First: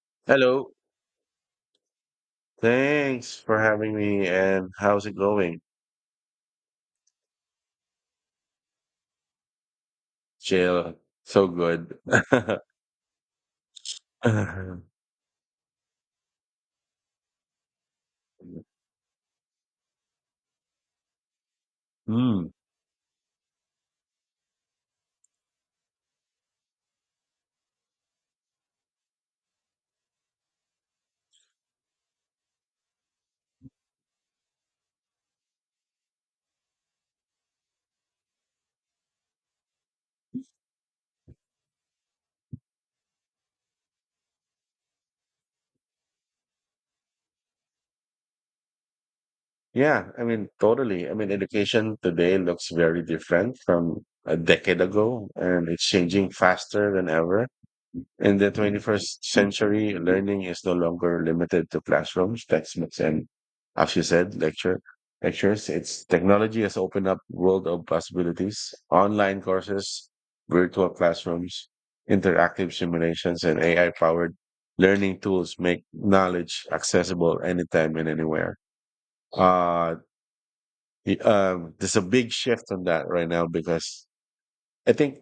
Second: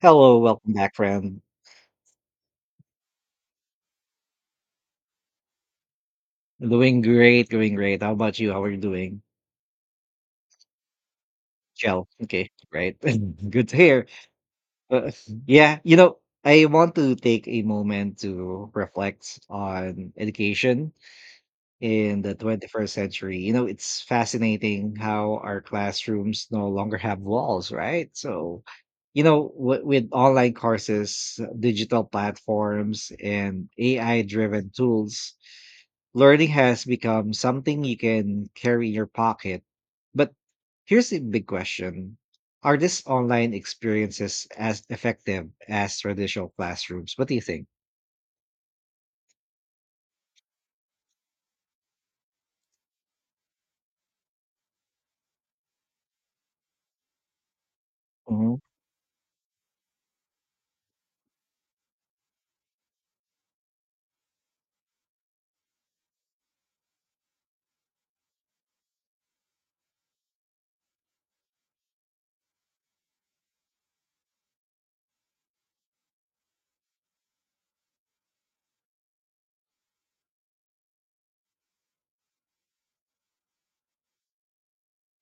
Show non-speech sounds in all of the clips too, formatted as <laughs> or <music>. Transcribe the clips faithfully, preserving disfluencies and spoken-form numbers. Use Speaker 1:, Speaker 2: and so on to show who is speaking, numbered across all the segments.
Speaker 1: Hello, welcome
Speaker 2: Hello.
Speaker 1: back, friend.
Speaker 2: Thanks for having me. And how's it going,
Speaker 1: Doing great, doing great. How about you? How are you doing?
Speaker 2: Jill? So good.
Speaker 1: Chill.
Speaker 2: <laughs>
Speaker 1: Okay, great. <laughs> Good to hear. Uh, yeah, you know, I want to take a moment to reflect on education in the
Speaker 2: Mm.
Speaker 1: twenty-first century. You know, it's fascinating how our classrooms no longer have walls, right? So, you know, w- with online courses, digital platforms, and A I driven tools, learning has become something you can carry in your pocket. But here's a big question. Are these online experiences as effective as traditional classrooms? What do you think?
Speaker 2: Yeah, I mean, totally. I mean, education today looks very different from a decade ago, and it's changing faster than ever. In the
Speaker 1: Hmm.
Speaker 2: twenty-first century, learning is no longer limited to classrooms, textbooks, and, as you said, lecture lectures. It's technology has opened up world of possibilities. Online courses, virtual classrooms, interactive simulations, and A I-powered learning tools make knowledge accessible anytime and anywhere. Uh, y- um, there's a big shift on that right now because I think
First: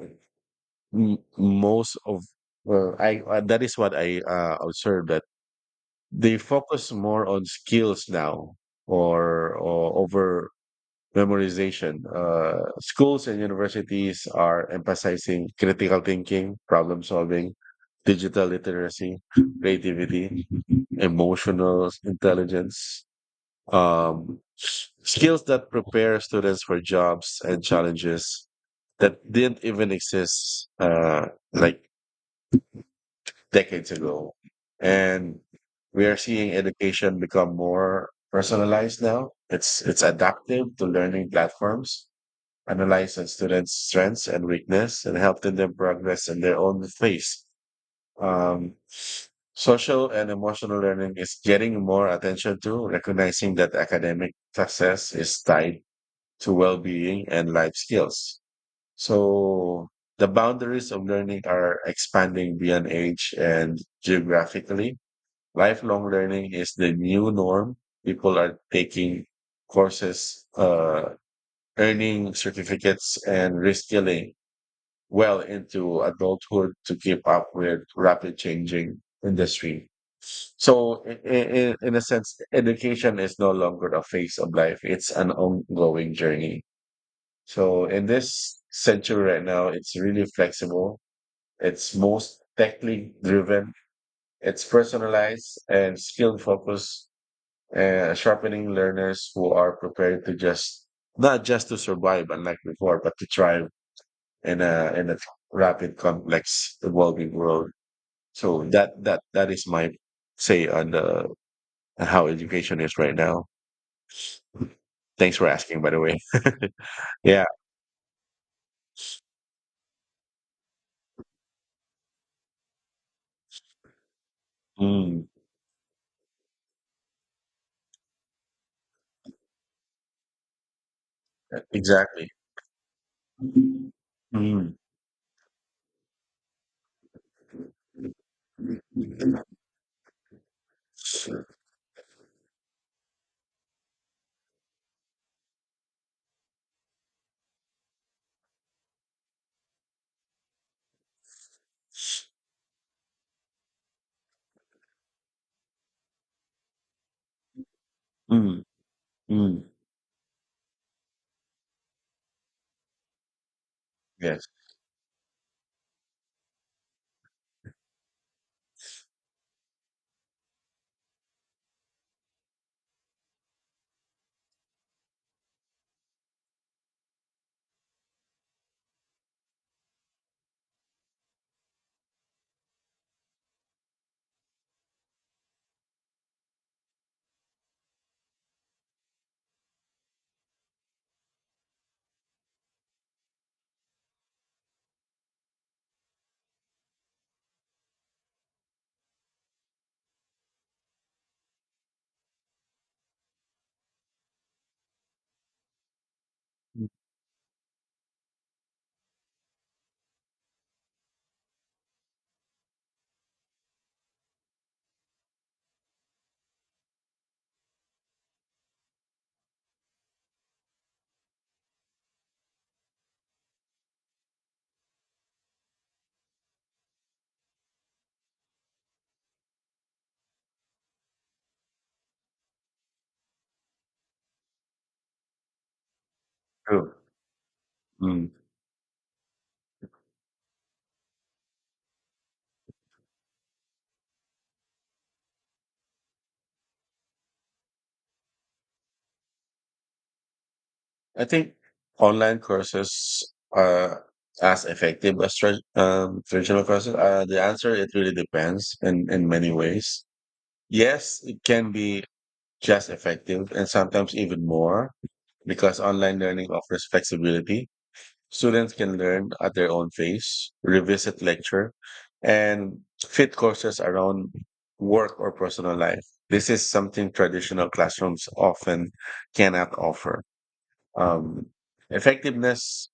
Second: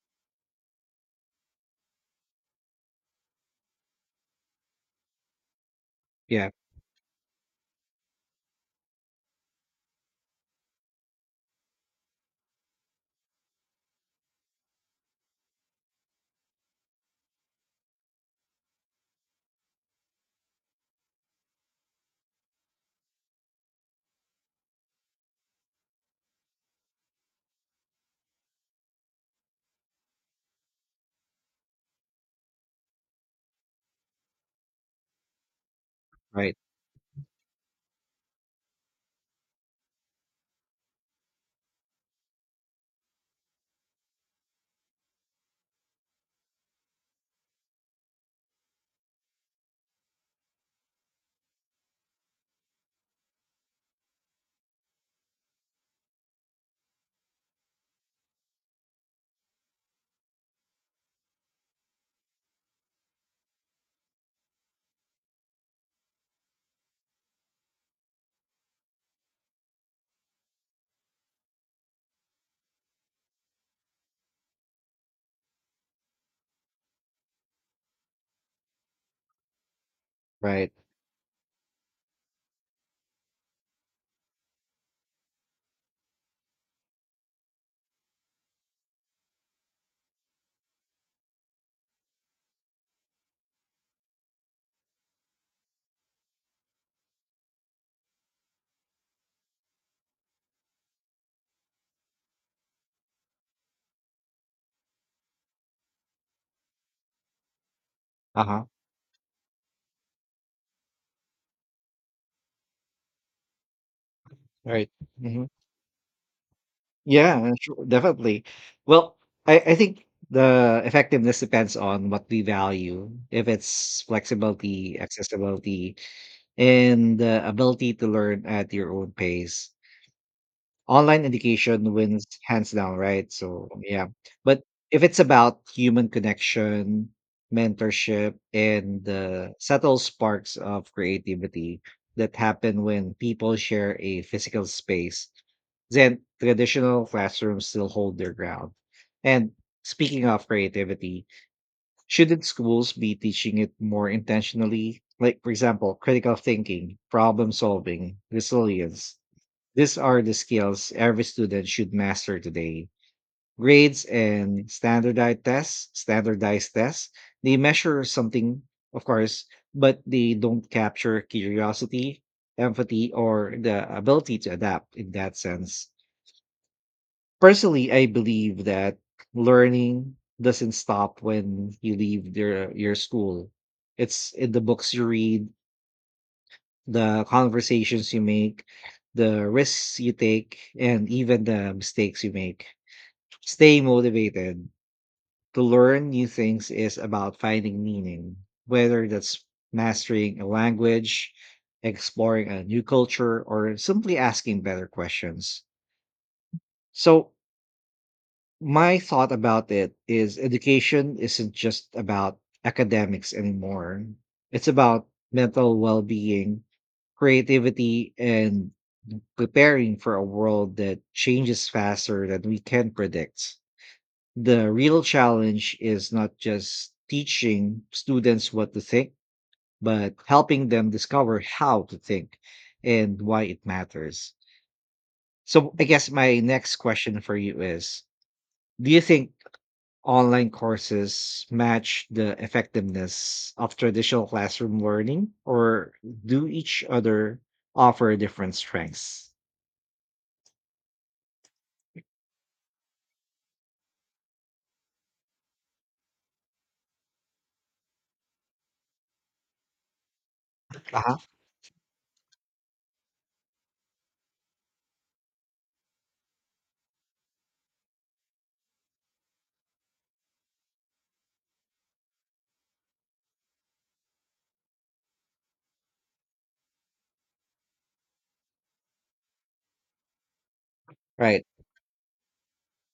Speaker 2: m- most of uh, I uh, that is what I uh, observed that they
Speaker 1: Yeah,
Speaker 2: focus more on skills now or, or over memorization. Uh, schools and universities are emphasizing critical thinking, problem solving, digital literacy, creativity, emotional intelligence, um, s- skills that prepare students for jobs and challenges that didn't even exist uh, like decades ago. And we are seeing
Speaker 1: right,
Speaker 2: education become more personalized now. It's it's adaptive to learning platforms, analyze a students' strengths and weakness, and helping them progress in their own pace. Um, Social and emotional learning is getting more attention to recognizing that academic success is tied to well-being and life skills. So the boundaries of learning are expanding beyond age and geographically. Lifelong learning is the new norm. People are taking courses, uh, earning certificates and reskilling well into adulthood to keep up with rapid changing industry.
Speaker 1: right.
Speaker 2: So in, in, in a sense, education is no longer a phase of life. It's an ongoing journey. So in this century right now, it's really flexible. It's most technically driven. It's personalized and skill focused, uh, sharpening learners who are prepared to just not just to survive, unlike before, but to thrive in a in a rapid, complex, evolving world.
Speaker 1: Uh
Speaker 2: So
Speaker 1: huh,
Speaker 2: that that that is my say on the on how education is right now.
Speaker 1: right.
Speaker 2: Thanks
Speaker 1: Hmm.
Speaker 2: for asking, by the way. <laughs> Yeah,
Speaker 1: Yeah, sure, definitely. Well, I, I think the effectiveness depends on what we value, if it's flexibility,
Speaker 2: mm,
Speaker 1: accessibility, and the ability to learn at your own pace. Online education wins
Speaker 2: exactly.
Speaker 1: hands down, right? So, yeah. But
Speaker 2: Mm.
Speaker 1: if it's about human connection, mentorship, and
Speaker 2: Mm,
Speaker 1: the subtle sparks of creativity that happen when people share a physical space, then traditional classrooms still hold their ground. And speaking of creativity, shouldn't schools be teaching it more intentionally? Like, for example, critical thinking, problem solving, resilience,
Speaker 2: mm,
Speaker 1: these are the skills every student should master today. Grades
Speaker 2: yes,
Speaker 1: and standardized tests, standardized tests, they measure something, of course, but they don't capture curiosity, empathy, or the ability to adapt in that sense. Personally, I believe that learning doesn't stop when you leave your, your school. It's in the books you read, the conversations you make, the risks you take, and even the mistakes you make. Staying motivated to learn new things is about finding meaning, whether that's mastering a language, exploring a new culture, or simply asking better questions. So, my thought about it is education isn't just about academics anymore. It's about mental well being, creativity, and preparing for a world that changes faster than we can predict. The real challenge is not just teaching students what to think, but helping them discover how to think and why it matters. So, I guess my next
Speaker 2: true.
Speaker 1: question for you is,
Speaker 2: Mm.
Speaker 1: do you think online courses match the effectiveness of traditional classroom learning, or do each other offer different strengths?
Speaker 2: I think online courses are as effective as tra um, traditional courses. Uh, the answer, it really depends in, in many ways.
Speaker 1: Uh huh.
Speaker 2: Yes, it can be just effective and sometimes even more because online learning offers flexibility. Students can learn at their own pace, revisit lecture, and fit courses around work or personal life. This is something traditional classrooms often cannot offer.
Speaker 1: Right.
Speaker 2: Um, Effectiveness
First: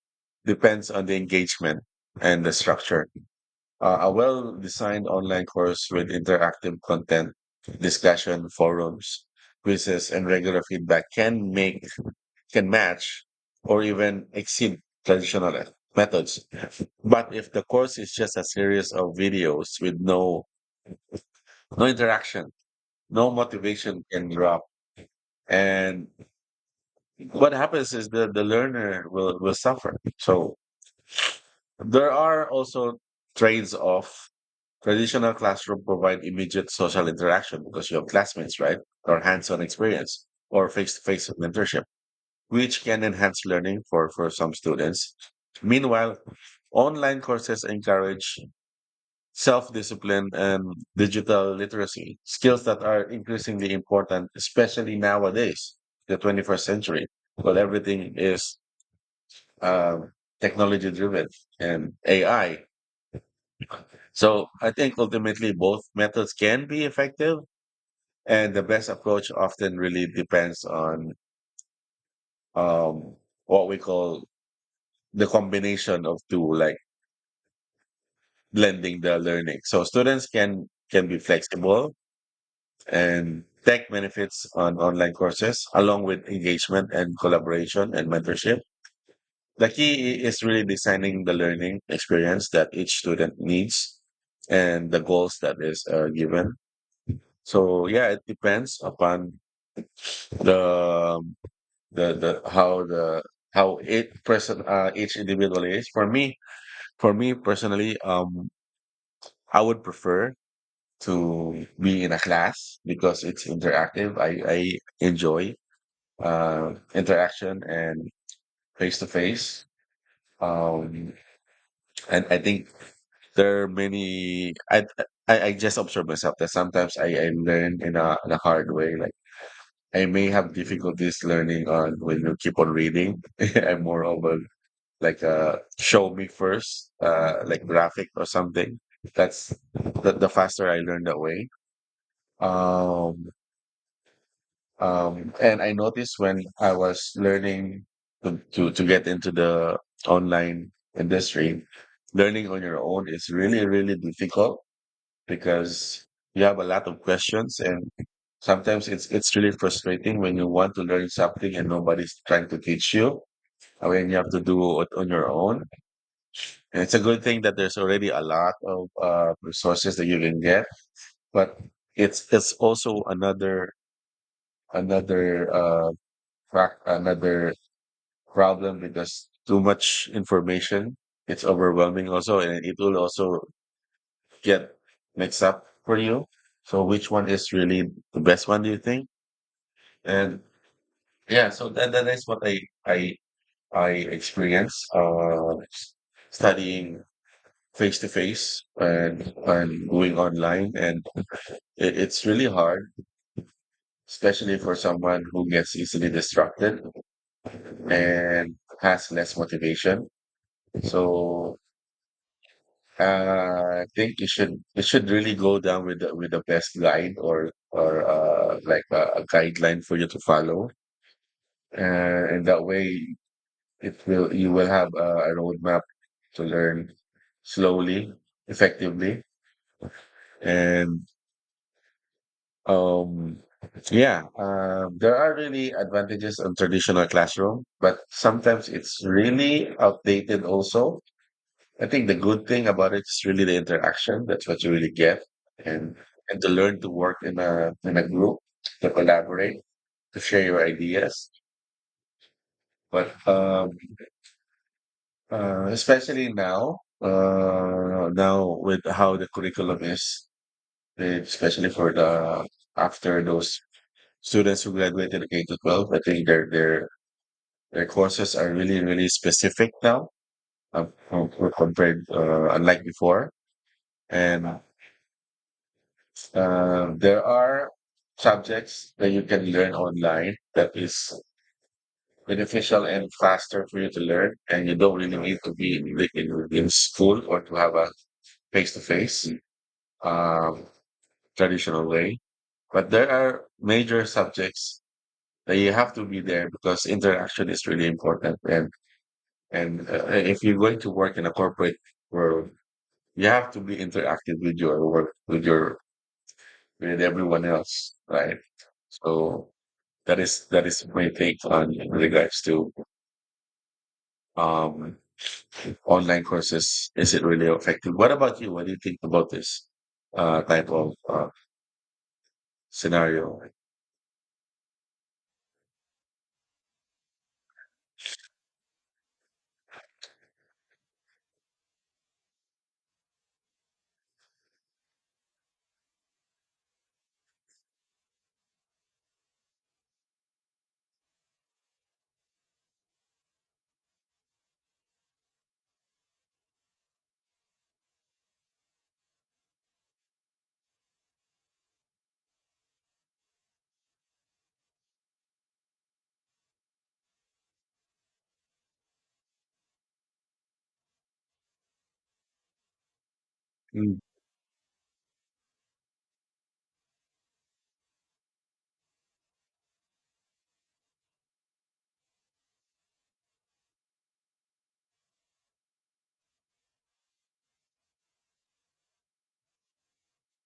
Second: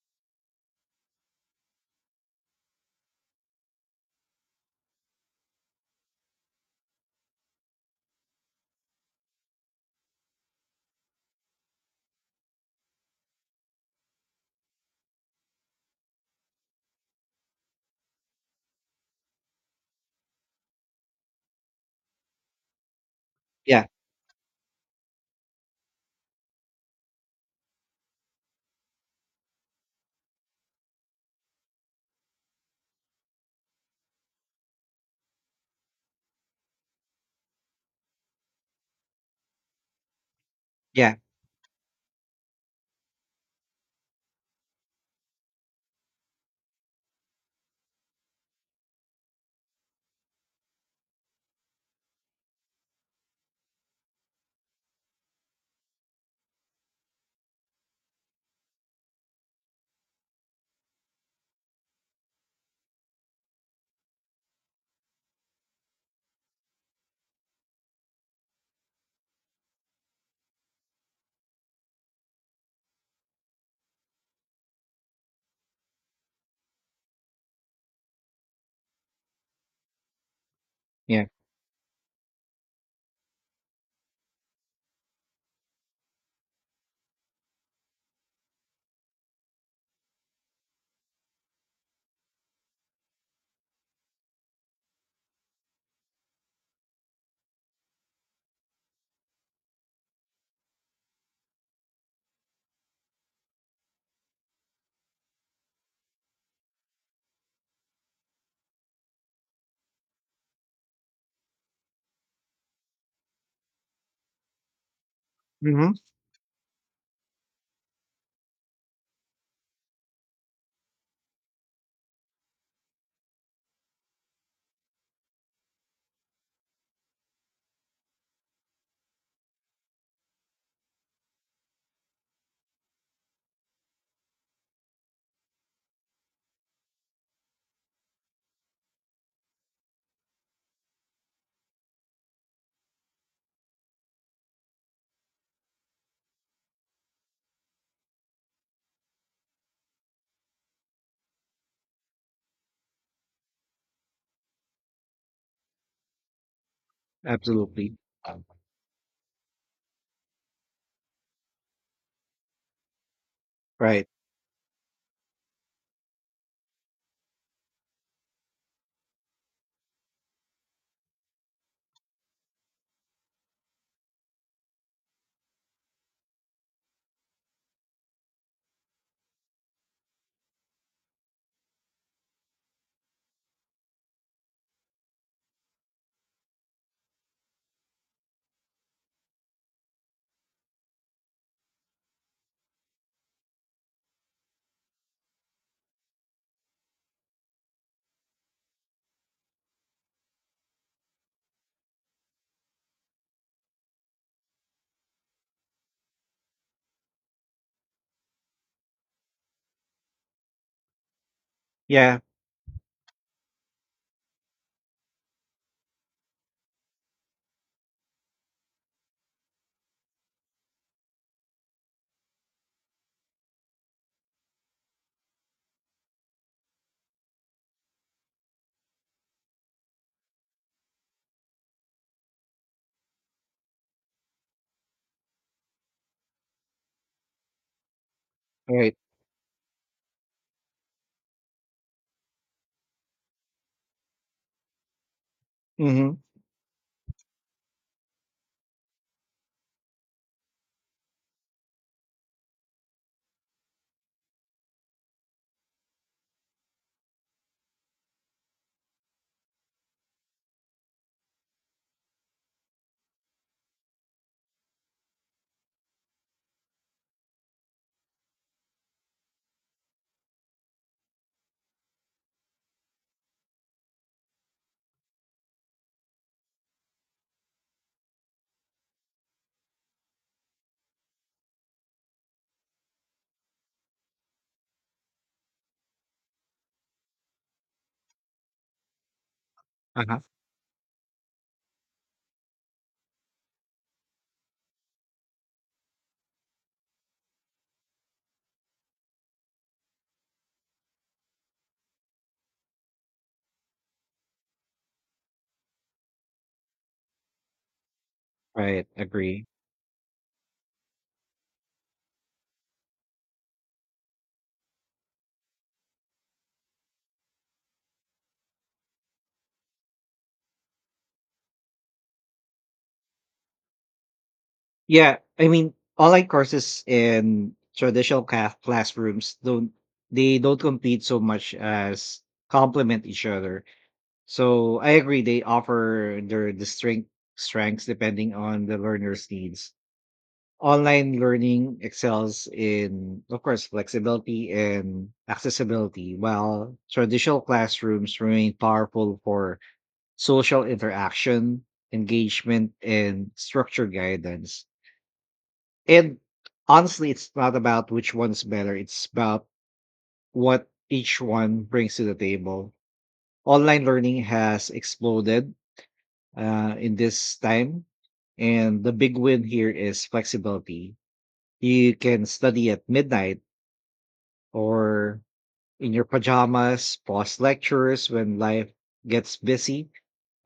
Speaker 2: depends on the engagement and the structure. Uh, a well designed online course with interactive content, discussion, forums, quizzes, and regular feedback can make can match or even exceed traditional methods. But if the course is just a series of videos with no no interaction, no
Speaker 1: Yeah.
Speaker 2: motivation can drop. And what happens is the, the learner will, will suffer. So there are also trades off. Traditional classroom provide immediate social interaction because you have classmates, right? Or hands-on experience or
Speaker 1: Yeah.
Speaker 2: face-to-face mentorship which can enhance learning for, for some students. Meanwhile, online courses encourage self discipline and digital literacy, skills that are increasingly important, especially nowadays, the twenty-first century. Well, everything is um technology driven and A I. So I think ultimately both methods can be effective, and the best approach often really depends on um, what we call the combination of two, like blending the learning. So students can can be
Speaker 1: Yeah.
Speaker 2: flexible and take benefits on online courses along with engagement and collaboration and mentorship. The key is really designing the learning experience that each student needs and the goals that is uh, given. So yeah, it depends upon the um, the the how the how it person uh, each individual is. For me, for me personally, um, I would prefer to be in a class because it's interactive. I, I enjoy
Speaker 1: Mhm.
Speaker 2: uh, interaction and face to face. Um, and I think there are many. I, I I just observe myself that sometimes I, I learn in a, in a hard way. Like I may have difficulties learning on when you keep on reading. <laughs> I'm more of a like a show me first, uh, like graphic or something. That's the, the faster I learn that way. Um, Um, and I noticed when I was learning to, to, to get into the online industry, learning on your own is really, really difficult because you have a lot of questions and
Speaker 1: Absolutely.
Speaker 2: sometimes it's it's really frustrating when you want to learn something and nobody's trying to teach you. I
Speaker 1: Right.
Speaker 2: mean, you have to do it on your own. And it's a good thing that there's already a lot of uh, resources that you can get, but it's it's also another another uh, fact- another problem because too much information it's overwhelming also and it will also get mixed up for you, so which one is really the best one, do you think? And yeah So that, that is what i i i experience uh studying face to face and and going online, and it, it's really hard, especially for someone who gets easily distracted and has less motivation. So
Speaker 1: Yeah.
Speaker 2: Uh, I think you should you should really go down with the, with the best guide or or uh, like a, a guideline for you to follow, uh, and that way it will you will have a, a roadmap to learn slowly, effectively, and um, yeah, um, there are really advantages on traditional classroom, but sometimes
Speaker 1: Right.
Speaker 2: it's really outdated also. I think the good thing about it is really the interaction. That's what you really get, and
Speaker 1: Mhm.
Speaker 2: and to learn to work in a in a group, to collaborate, to share your ideas. But um, uh, Especially now, uh, now with how the curriculum is, eh, especially for the after those students who graduated K to twelve, I think their their their courses are really really specific now, uh, compared uh, unlike before, and Uh, there are subjects that you can learn online that is beneficial and faster for you to learn, and you don't really need to be in, the- in, in school or to have a face to face
Speaker 1: Uh-huh.
Speaker 2: traditional way. But there are major subjects that you have to be there because interaction is really important. And and uh, if you're going to work in a corporate world, you have to be interactive with your work, with your with everyone else, right?
Speaker 1: Right. Agree.
Speaker 2: So That is that is my take on in regards to um online courses. Is it really effective? What about you? What do you think about this uh type of uh, scenario?
Speaker 1: Yeah, I mean, online courses in traditional ca- classrooms don't they don't compete so much as complement each other. So I agree. They offer their distinct strengths depending on the learner's needs. Online learning excels in, of course, flexibility and accessibility, while traditional classrooms remain powerful for social interaction, engagement, and structure guidance. And honestly, it's not about which one's better, it's about what each one brings to the table. Online
Speaker 2: Mm,
Speaker 1: learning has exploded uh, in this time, and the big win here is flexibility. You can study at midnight or in your pajamas, pause lectures when life gets busy,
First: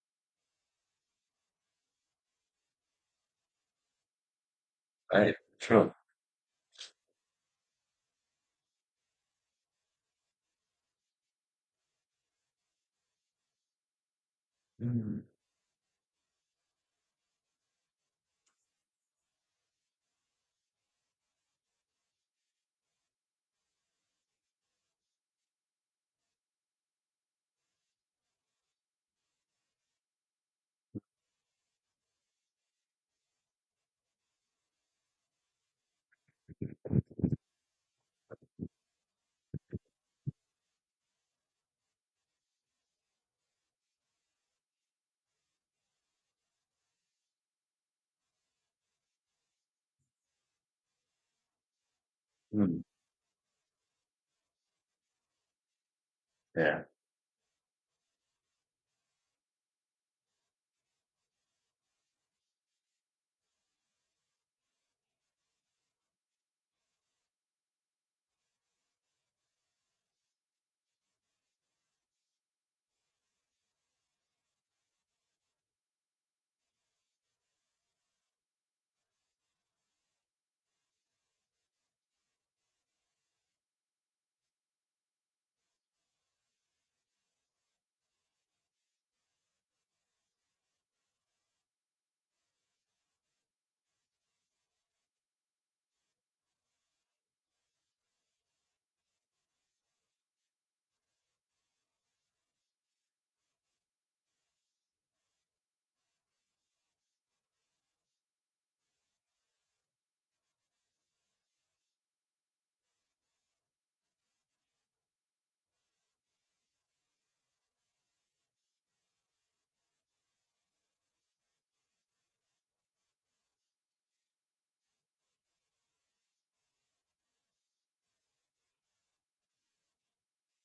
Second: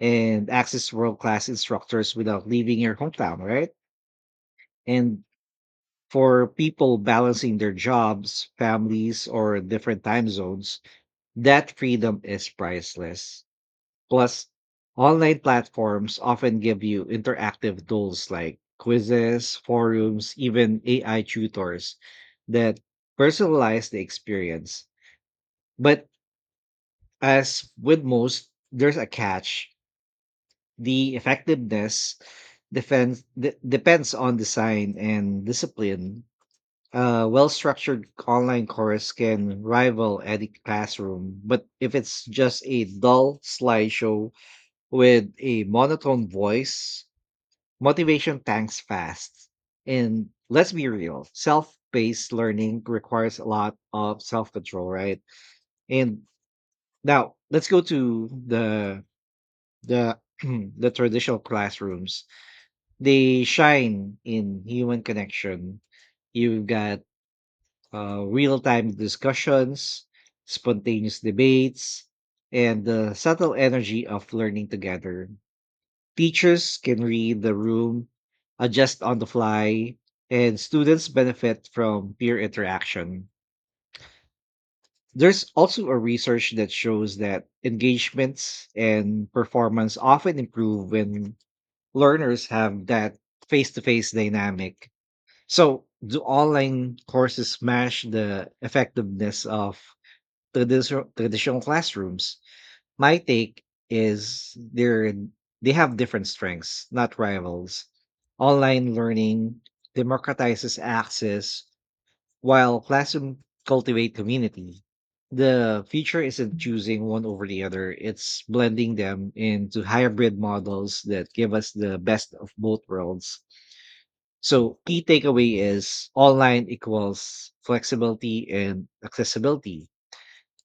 Speaker 1: and access world class instructors without leaving your hometown, right? And
Speaker 2: right, true.
Speaker 1: for people balancing their jobs, families, or different time zones, that freedom is priceless. Plus,
Speaker 2: Mm,
Speaker 1: online platforms often give you interactive tools like quizzes, forums, even A I tutors that personalize the experience. But as with most, there's a catch. The effectiveness depends de- depends on design and discipline. A well-structured online course can rival any classroom, but if it's just a dull slideshow with a monotone voice, motivation tanks fast. And let's be real, self-paced
Speaker 2: mm,
Speaker 1: learning requires a lot of self-control, right? And
Speaker 2: yeah.
Speaker 1: now let's go to the the <clears throat> the traditional classrooms. They shine in human connection. You've got uh, real time discussions, spontaneous debates, and the subtle energy of learning together. Teachers can read the room, adjust on the fly, and students benefit from peer interaction. There's also a research that shows that engagements and performance often improve when learners have that face to face dynamic. So, do online courses smash the effectiveness of Traditional traditional classrooms? My take is they're they have different strengths, not rivals. Online learning democratizes access, while classroom cultivate community. The future isn't choosing one over the other; it's blending them into hybrid models that give us the best of both worlds. So, key takeaway is online equals flexibility and accessibility.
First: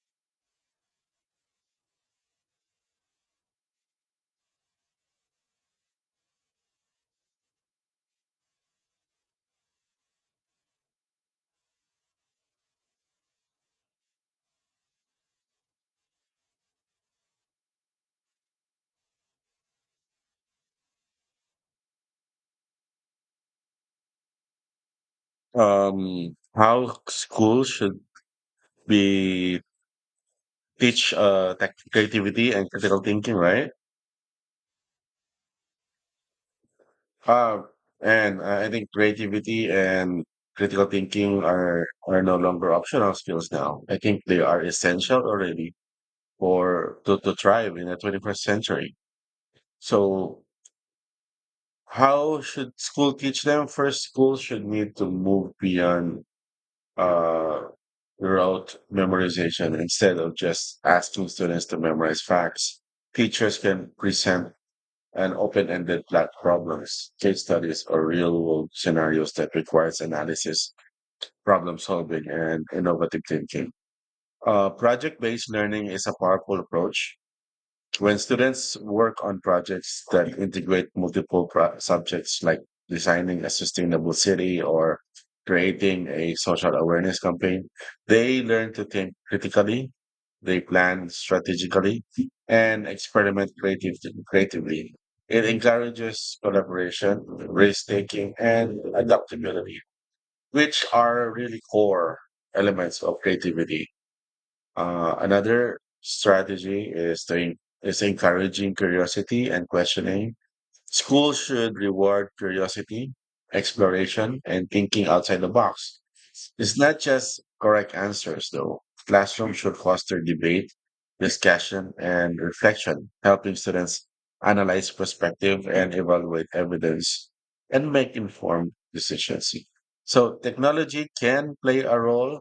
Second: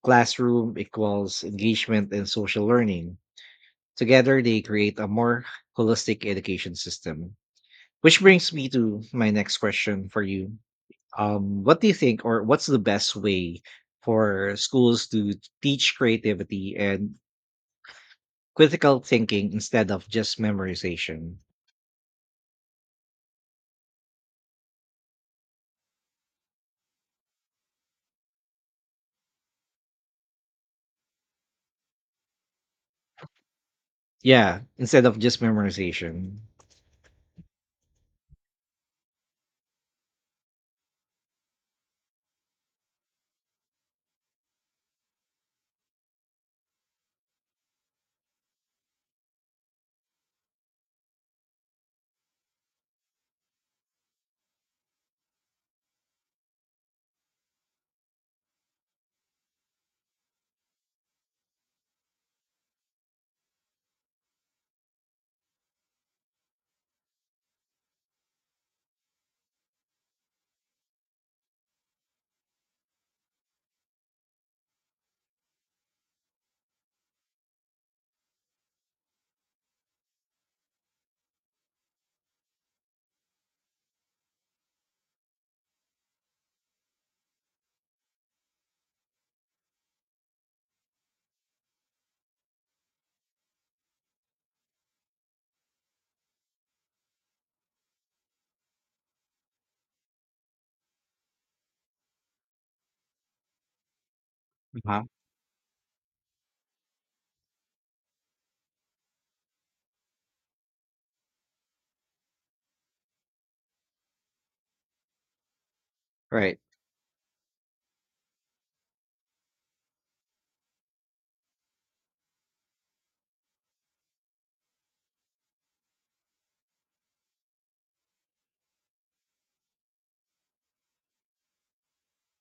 Speaker 1: Classroom equals engagement and social learning. Together, they create a more holistic education system. Which brings me to my next question for you. Um, what do you think, or what's the best way for schools to teach creativity and critical thinking instead of just memorization?
Speaker 2: Um, how schools should be teach uh tech- creativity and critical thinking, right?
Speaker 1: Yeah, instead of just memorization.
Speaker 2: Uh, and I think creativity and critical thinking are are no longer optional skills now. I think they are essential already or to, to thrive in the twenty-first century. So, how should school teach them? First, schools should need to move beyond uh, rote memorization instead of just asking students to memorize facts. Teachers can present an open-ended black problems, case studies, or real-world scenarios that requires analysis, problem solving, and innovative thinking. Uh, project-based learning is a powerful approach. When students work on projects that integrate multiple pro- subjects like designing a sustainable city or creating a social awareness campaign, they learn to think critically, they plan strategically, and experiment creative- creatively. It encourages collaboration, risk taking, and adaptability, which are really core elements of creativity.
Speaker 1: Uh-huh.
Speaker 2: Uh, another strategy is to en- is encouraging curiosity and questioning. Schools should reward curiosity, exploration, and thinking outside the box.
Speaker 1: Right,
Speaker 2: It's not just correct answers, though. Classrooms should foster debate, discussion, and reflection, helping students analyze perspective and evaluate evidence and make informed decisions. So technology can play a role.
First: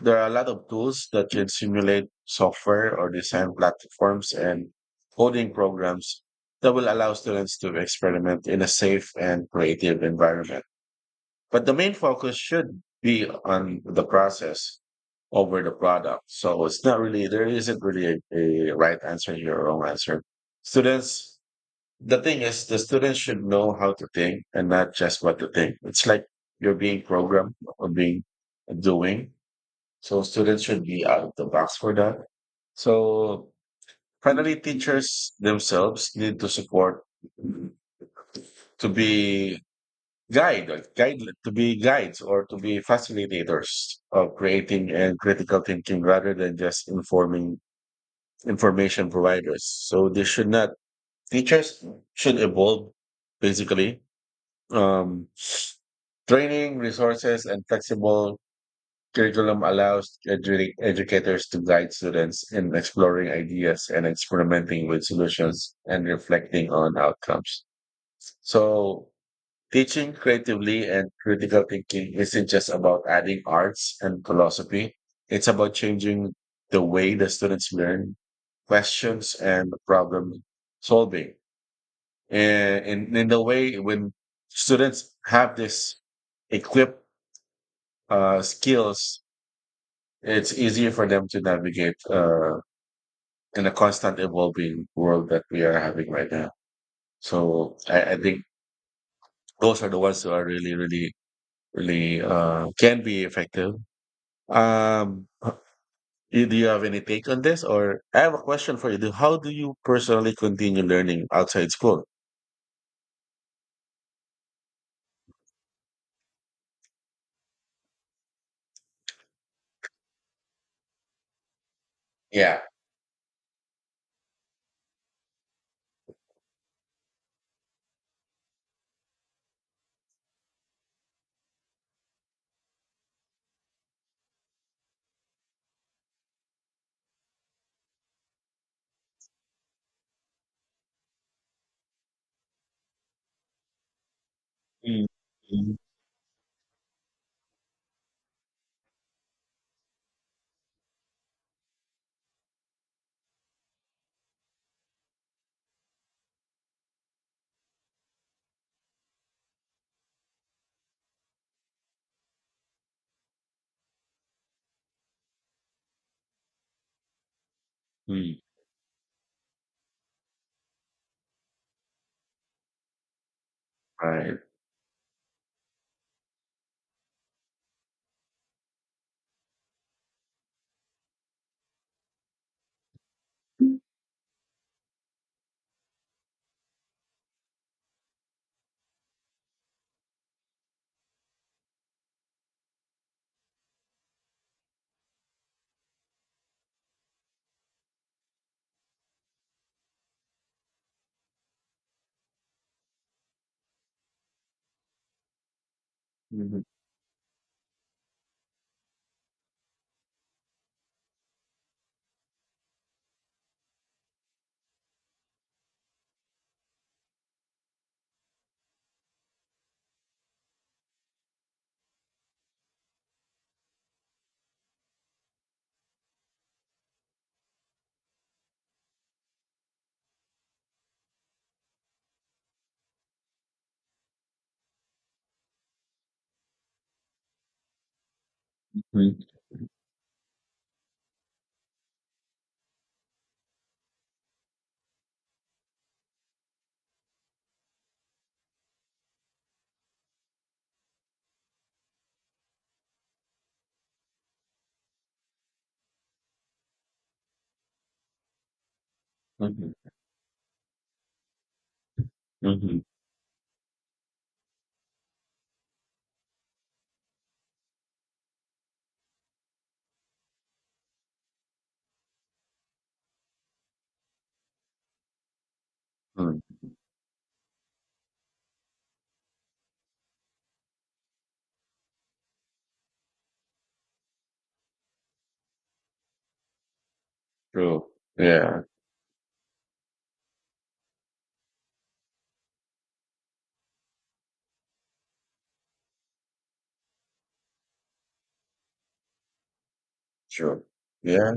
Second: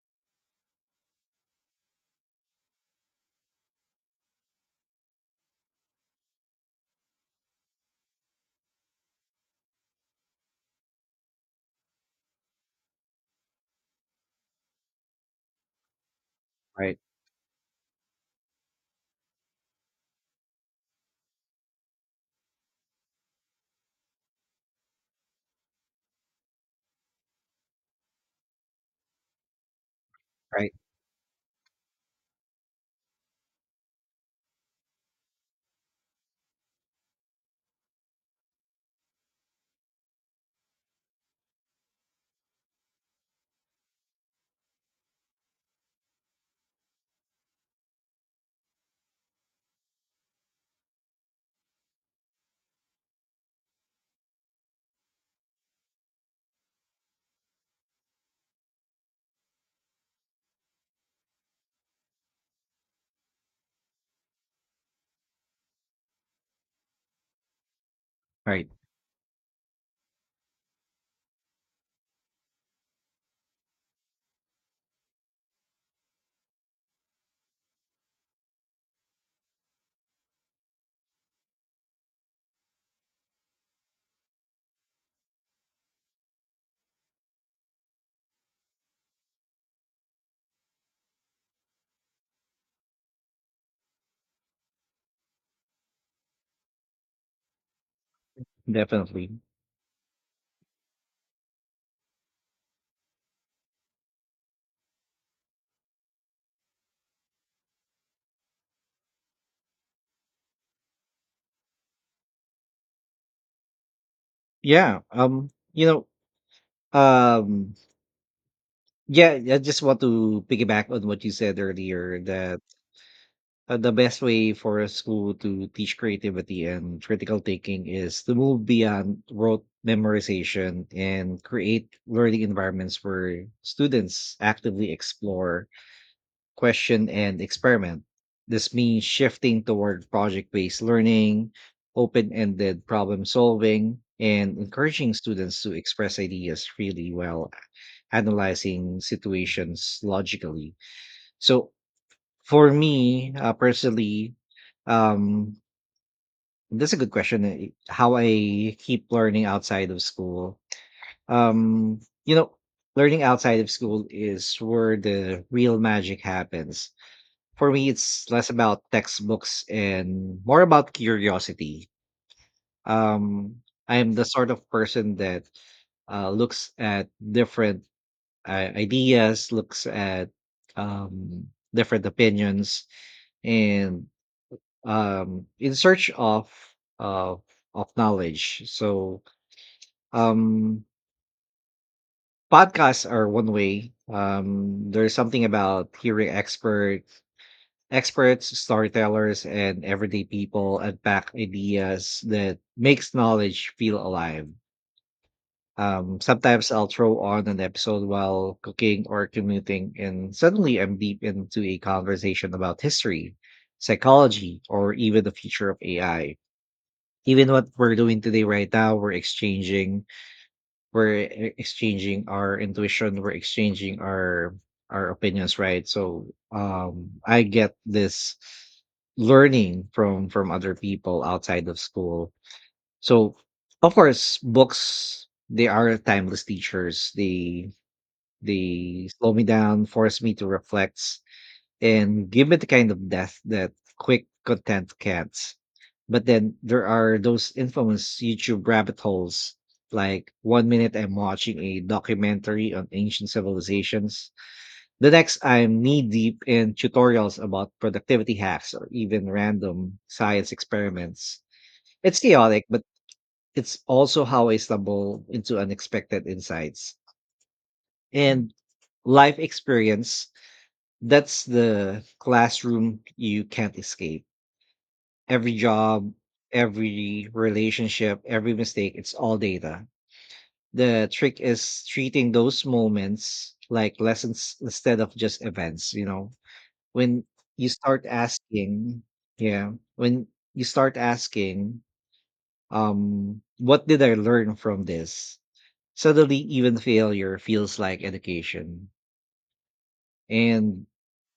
Speaker 2: There are a lot of tools that can simulate software or design platforms and coding programs that will allow students to experiment in a safe and creative environment. But the main focus should be on the process over the product. So it's
Speaker 1: right,
Speaker 2: not really, there isn't really a, a right answer here or wrong answer. Students, the thing is, the students should know how to think and not just what to think. It's like you're being programmed or being doing. So students
Speaker 1: right,
Speaker 2: should be out of the box for that. So finally, teachers themselves need to support to be guide, like guide to be guides or to be facilitators of creating and critical thinking rather than just informing information providers. So they should not teachers should evolve basically. Um, Training resources and flexible curriculum allows edu- educators to guide students in exploring ideas and experimenting with solutions and reflecting on outcomes.
Speaker 1: right.
Speaker 2: So, teaching creatively and critical thinking isn't just about adding arts and philosophy, it's about changing the way the students learn questions and problem solving. And in, in the way when students have this equipped uh, skills, it's easier for them to navigate uh, in a constant evolving world that we are having right now. So I, I think
Speaker 1: Definitely.
Speaker 2: those are the ones who are really, really, really uh, can be effective. Um, you- do you have any take on this? Or I have a question for you. Do, how do you personally continue learning outside school?
Speaker 1: Yeah. Um, you know, um Yeah, I just want to piggyback on what you said earlier that
Speaker 2: Yeah.
Speaker 1: uh, the best way for a school to teach creativity and critical thinking is to move beyond rote memorization and create learning environments where students actively explore, question and experiment. This means shifting toward project based learning, open ended problem solving, and
Speaker 2: Mm,
Speaker 1: encouraging students to
Speaker 2: mm,
Speaker 1: express ideas freely while analyzing situations logically. So, for me uh, personally, um, that's a good question. uh, How I keep learning outside of school. Um, you know, Learning outside of school is where the real magic happens. For me, it's
Speaker 2: mm.
Speaker 1: less about textbooks and more about curiosity. um I'm the
Speaker 2: Right.
Speaker 1: sort of person that uh, looks at different uh, ideas, looks at um different opinions, and, um in search of of of knowledge. So, um podcasts are one way. Um there's something about hearing experts Experts, storytellers, and everyday people unpack ideas that makes knowledge feel alive. Um,
Speaker 2: Mhm,
Speaker 1: sometimes I'll throw on an episode while cooking or commuting, and suddenly I'm deep into a conversation about history, psychology, or even the future of A I. Even what we're doing today, right now, we're exchanging we're e- exchanging our intuition, we're exchanging our our opinions, right? So, um I get this learning from from other people outside of school. So, of course, books, they are timeless teachers. they they
Speaker 2: mhm,
Speaker 1: slow me down, force me to reflect, and give me the kind of depth that quick content can't. But then there are those infamous YouTube rabbit holes. Like one minute I'm watching a documentary on ancient civilizations, the next I'm knee deep in tutorials about productivity hacks or even
Speaker 2: mhm,
Speaker 1: random science experiments. It's chaotic, but
Speaker 2: mhm,
Speaker 1: it's also how I stumble into unexpected insights. And life experience, that's the classroom you can't escape. Every job,
Speaker 2: mhm.
Speaker 1: every relationship, every mistake, it's all data. The trick is treating those moments like lessons instead of just events, you know. When you
Speaker 2: True.
Speaker 1: start
Speaker 2: Yeah.
Speaker 1: asking, yeah, when you start asking, um, what did I learn from this? Suddenly, even failure feels like education.
Speaker 2: True.
Speaker 1: And
Speaker 2: Yeah.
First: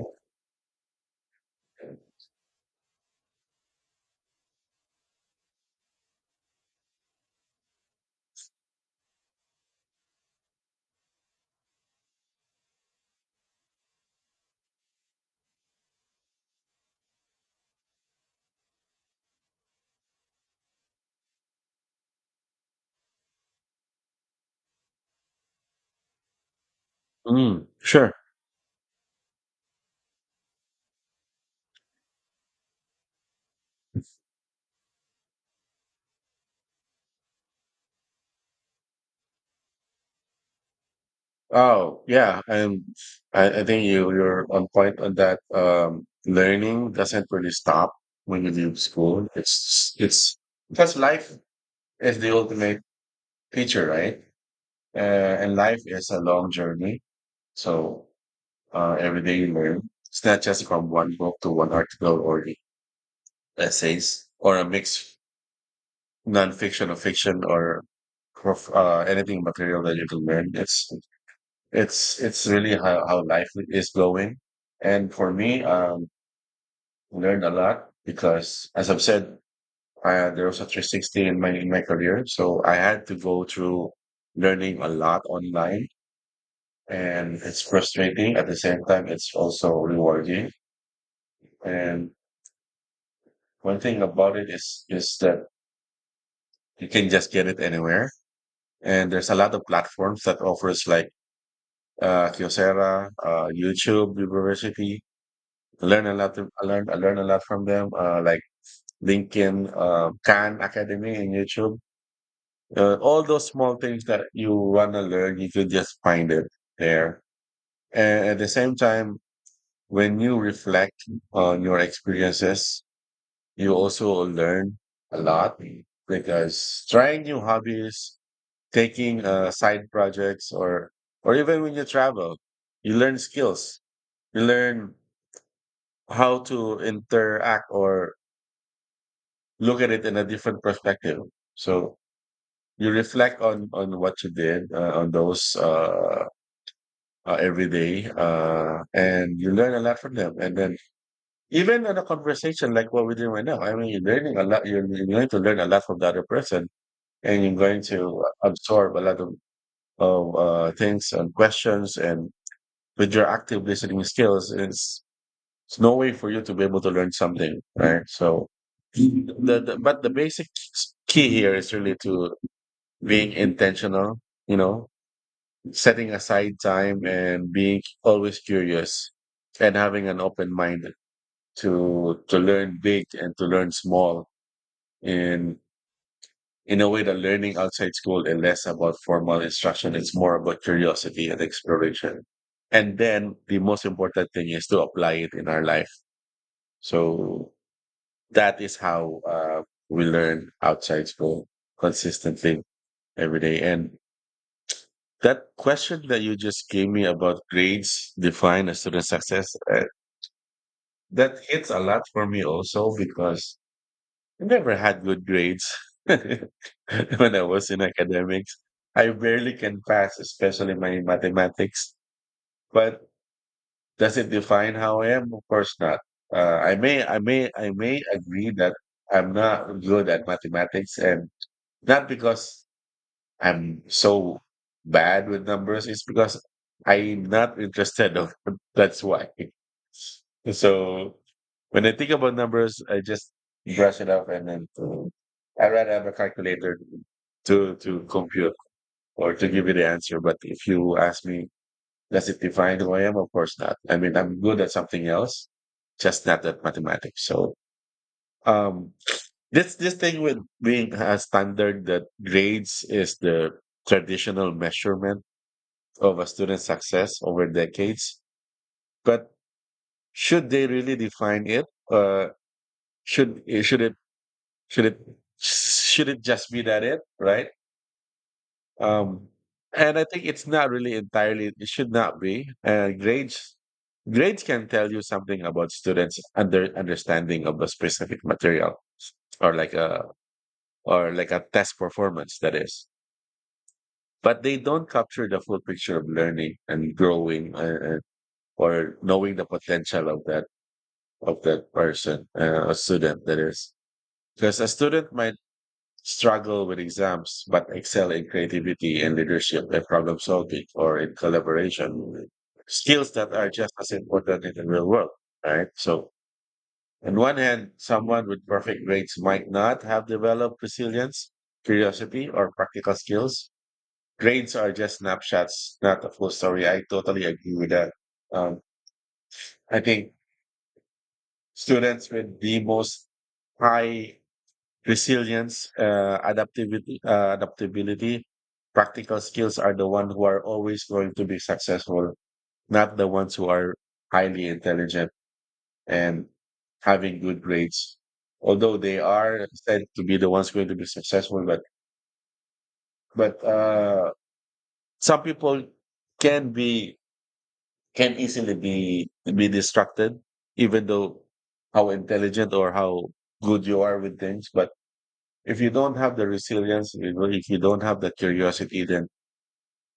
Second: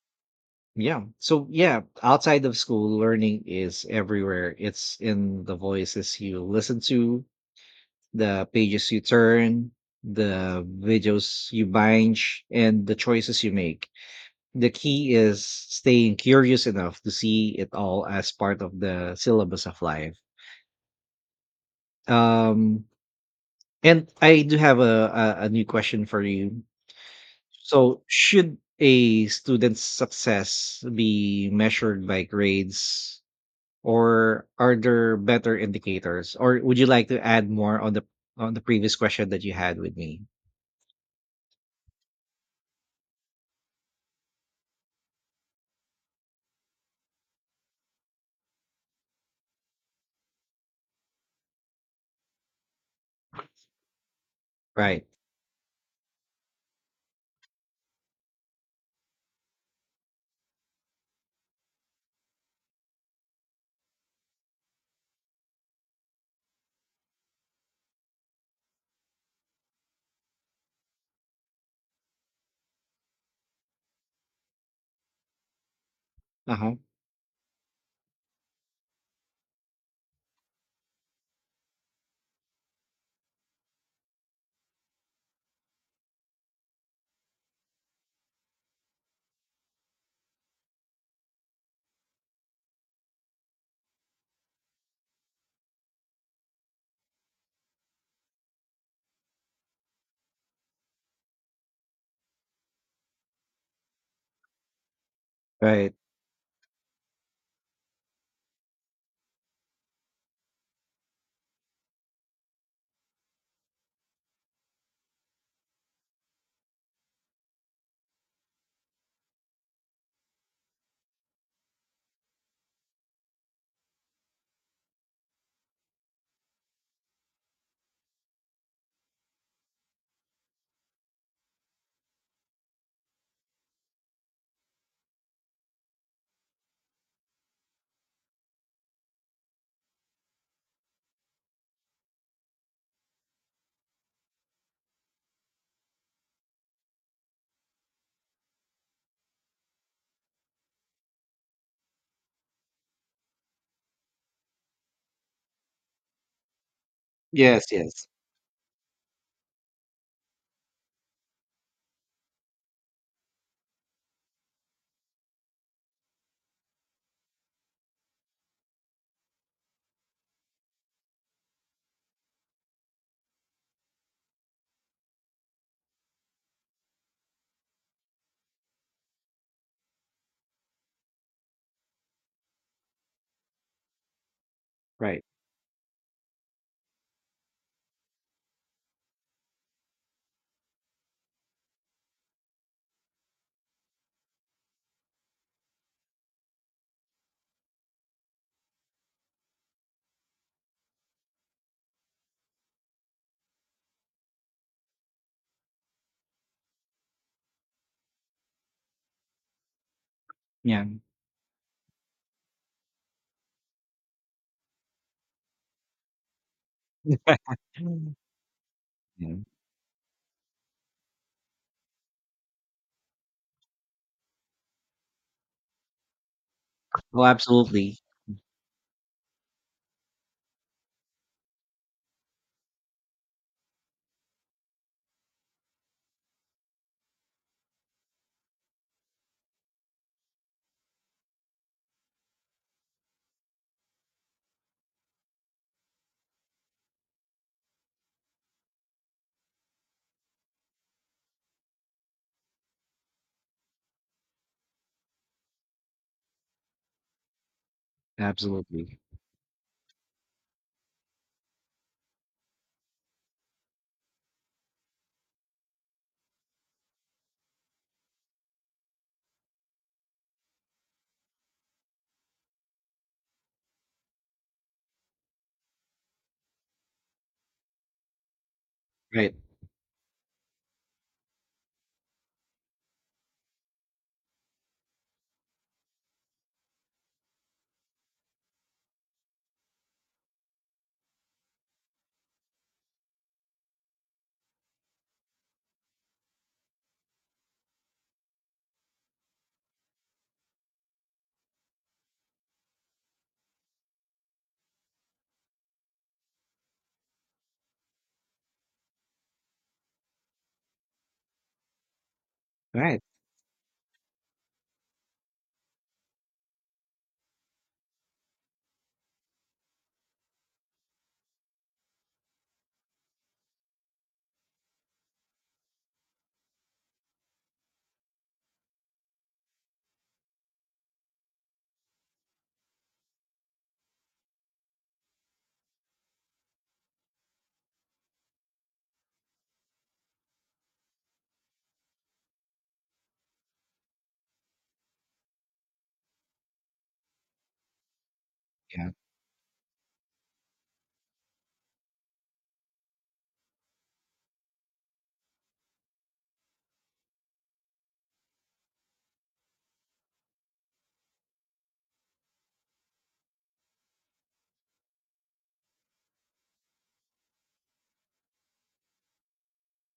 Speaker 1: yeah, so yeah, outside of school, learning is everywhere. It's in the voices you listen to, the pages you turn, the videos you binge, and the choices you make. The key is staying curious enough to see it all as part of the syllabus of life. Um, and I do have a, a, a new question for you.
Speaker 2: Mm,
Speaker 1: So,
Speaker 2: sure.
Speaker 1: should a student's success be measured by grades, or are there better indicators? Or would you like to add more on the on the previous question that you had with me?
Speaker 2: Oh, yeah, and I, I think you you're on point on that. Um, learning doesn't really stop when you leave school. It's it's because life is the ultimate teacher, right?
Speaker 1: Right.
Speaker 2: Uh, and life is a long journey. So uh, every day you learn. It's not just from one book to one article or essays or a mix nonfiction or fiction or prof- uh, anything material that you can learn. It's It's it's really how, how life is going. And for me, um,
Speaker 1: Uh-huh.
Speaker 2: I learned a lot because, as I've said, uh, there was a three sixty in my in my career, so I had to go through learning a lot online, and it's frustrating. At the same time, it's also rewarding. And one thing about it is is that you can just get it anywhere, and there's a lot of platforms that offers like uh, Kyocera, uh, YouTube University.
Speaker 1: Right.
Speaker 2: Learn a lot. Of- I learned I learned a lot from them. Uh, like LinkedIn, uh, Khan Academy, and YouTube. Uh, all those small things that you wanna learn, you could just find it there. And at the same time, when you reflect on your experiences, you also learn a lot because trying new hobbies, taking uh, side projects, or or even when you travel, you learn skills. You learn how to interact or look at it in a different perspective. So you reflect on on what you did uh, on those uh, uh, every day, uh, and you learn a lot from them. And then even in a conversation like what we're doing right now, I mean, you're learning a lot. You're, you're going to learn a lot from the other person, and you're
Speaker 1: Yes,
Speaker 2: going
Speaker 1: yes.
Speaker 2: to absorb a lot of of uh, things and questions. And with your active listening skills, it's it's no way for you to be able to learn something, right? So the, the but the basic key here is really to being intentional, you know, setting aside time and being always curious and having an open mind to to learn big and to learn small
Speaker 1: Right.
Speaker 2: in in a way that learning outside school is less about formal instruction. It's more about curiosity and exploration. And then the most important thing is to apply it in our life. So that is how uh, we learn outside school consistently every day. And That question that you just gave me about grades define a student's success, uh,
Speaker 1: Yeah.
Speaker 2: that hits a lot for me also because I never had good grades <laughs> when I was in
Speaker 1: <laughs>
Speaker 2: academics. I
Speaker 1: Yeah.
Speaker 2: barely can pass, especially my mathematics. But does it define how I am? Of course not. Uh, I may, I
Speaker 1: Oh,
Speaker 2: may, I
Speaker 1: absolutely.
Speaker 2: may agree that I'm not good at mathematics, and not because I'm so bad with numbers. It's because I'm not interested of <laughs> that's why. So when I think about numbers, I just brush it off and then uh, I'd rather have a calculator to to compute or to give you the answer. But if you ask me, does it define who I am? Of course not. I mean, I'm good at something else, just not at mathematics. So um
Speaker 1: Absolutely.
Speaker 2: this this thing with being a standard that grades is the traditional measurement of a student's success over decades. But should they really define it? Uh, should it- should it should it should it just be that it right? Um,
Speaker 1: Right.
Speaker 2: and I think it's not really entirely. It should not be. Uh, grades grades can tell you something about students' under understanding of a specific material, or like a or like a test performance. That is, but they don't capture the full picture of learning and growing uh, uh, or knowing the potential of that of that person, uh, a student, that is, because a student might struggle with exams but excel in creativity and leadership and problem solving or in collaboration
Speaker 1: Right.
Speaker 2: skills that are just as important in the real world, right? So on one hand someone with perfect grades might not have developed resilience, curiosity, or practical skills. Grades are just snapshots, not the full story. I totally agree with that. Um, I think students with the most high resilience, uh, adaptivity, uh, adaptability, practical skills are the ones who are always going to be successful, not the ones who are highly intelligent and having good grades. Although
Speaker 1: Yeah.
Speaker 2: they are said to be the ones going to be successful, but but uh, some people can be can easily be be distracted, even though how intelligent or how good you are with things. But if you don't have the resilience, you know, if you don't have the curiosity, then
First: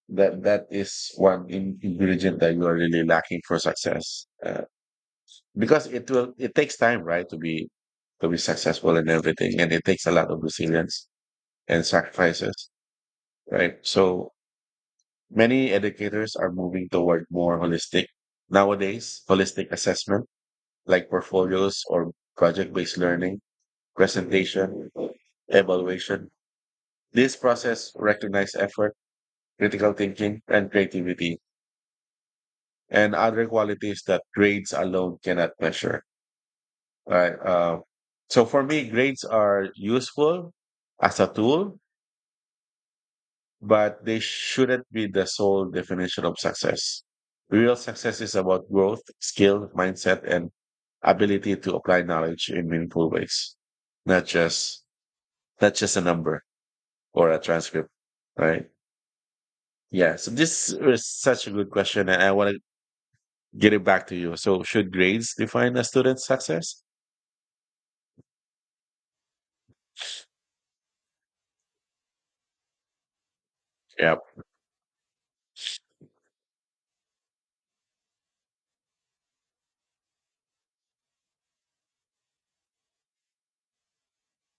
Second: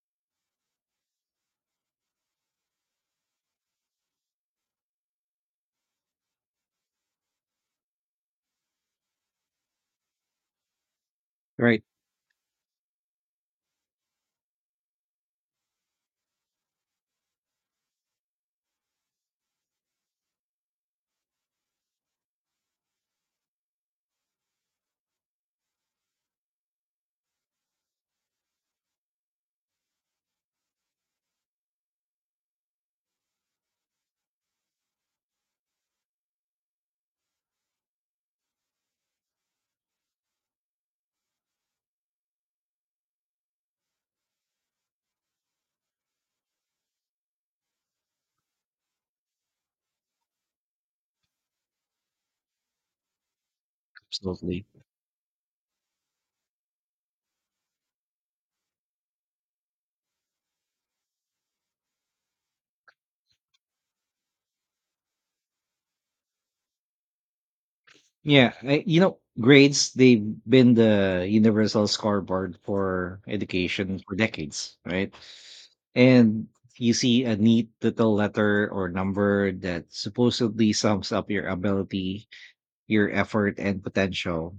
Speaker 2: that that is one in- ingredient that you are really lacking for success. Uh, because it will it takes time, right, to be to be successful and everything, and it takes a lot of resilience
Speaker 1: Right.
Speaker 2: and sacrifices, right? So many educators are moving toward more holistic, nowadays, holistic assessment like portfolios or project-based learning, presentation, evaluation. This process recognizes effort, critical thinking, and creativity, and other qualities that grades alone cannot measure. Right. Uh, so for me, grades are useful as a tool, but they shouldn't be the sole definition of success. Real success is about growth, skill, mindset, and ability to apply knowledge in meaningful ways, not
Speaker 1: Absolutely.
Speaker 2: just. That's just a number or a transcript, right? Yeah. So this is such a good question, and I want to get it back to you. So, should grades define a student's success?
Speaker 1: Yeah, I, you know, grades, they've been the universal scoreboard for education for
Speaker 2: Yep.
Speaker 1: decades, right? And you see a neat little letter or number that supposedly sums up your ability, your effort, and potential.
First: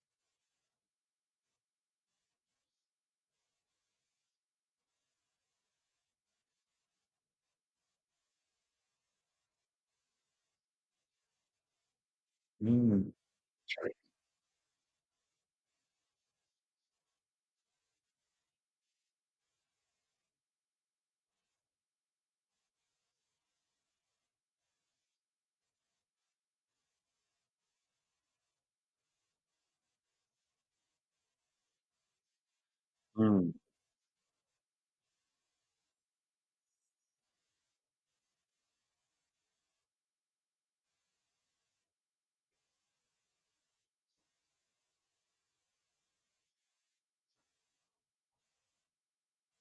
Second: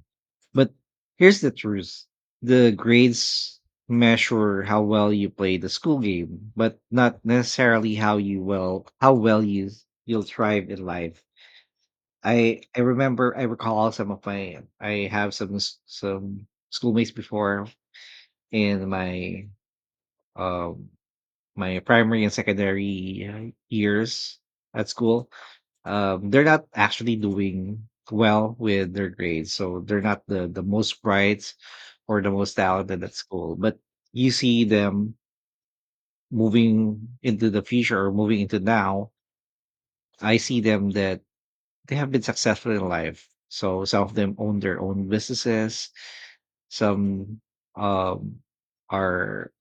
Speaker 1: But here's the truth: the grades measure how well you play the school game, but not necessarily how you will how well you you'll thrive in life. I I
Speaker 2: Mm,
Speaker 1: remember I recall some of my I have some s- some schoolmates before in my um my primary and secondary uh, years at school. Um, they're not actually doing well with their grades, so they're not the the most bright or the most talented at
Speaker 2: mm,
Speaker 1: school. But you see them moving into the future or moving into now. I see them that they have been successful in life. So some of them own their own businesses. Some um are,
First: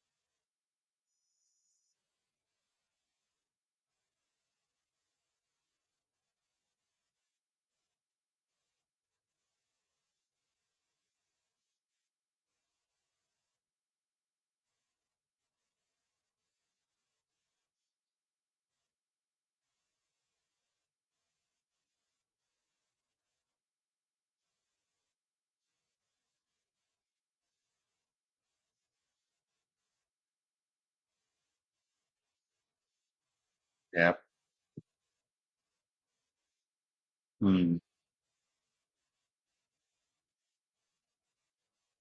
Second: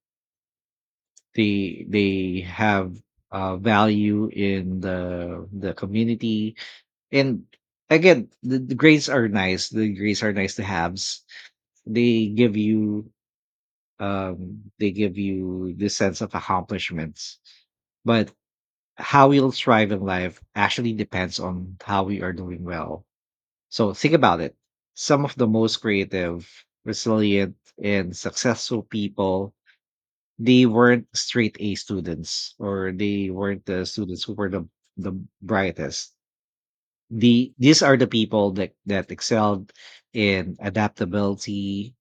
Speaker 1: they they have uh value in the the community. And again, the, the grades are nice the grades are nice to haves. they give you um they give you this sense of accomplishments, but how we'll thrive in life actually depends on how we are doing well. So think about it. Some of the most creative, resilient, and successful people, they weren't straight A students, or they weren't the
Speaker 2: yep.
Speaker 1: students who were the the brightest. The
Speaker 2: Mm,
Speaker 1: these are the people that that excelled in adaptability,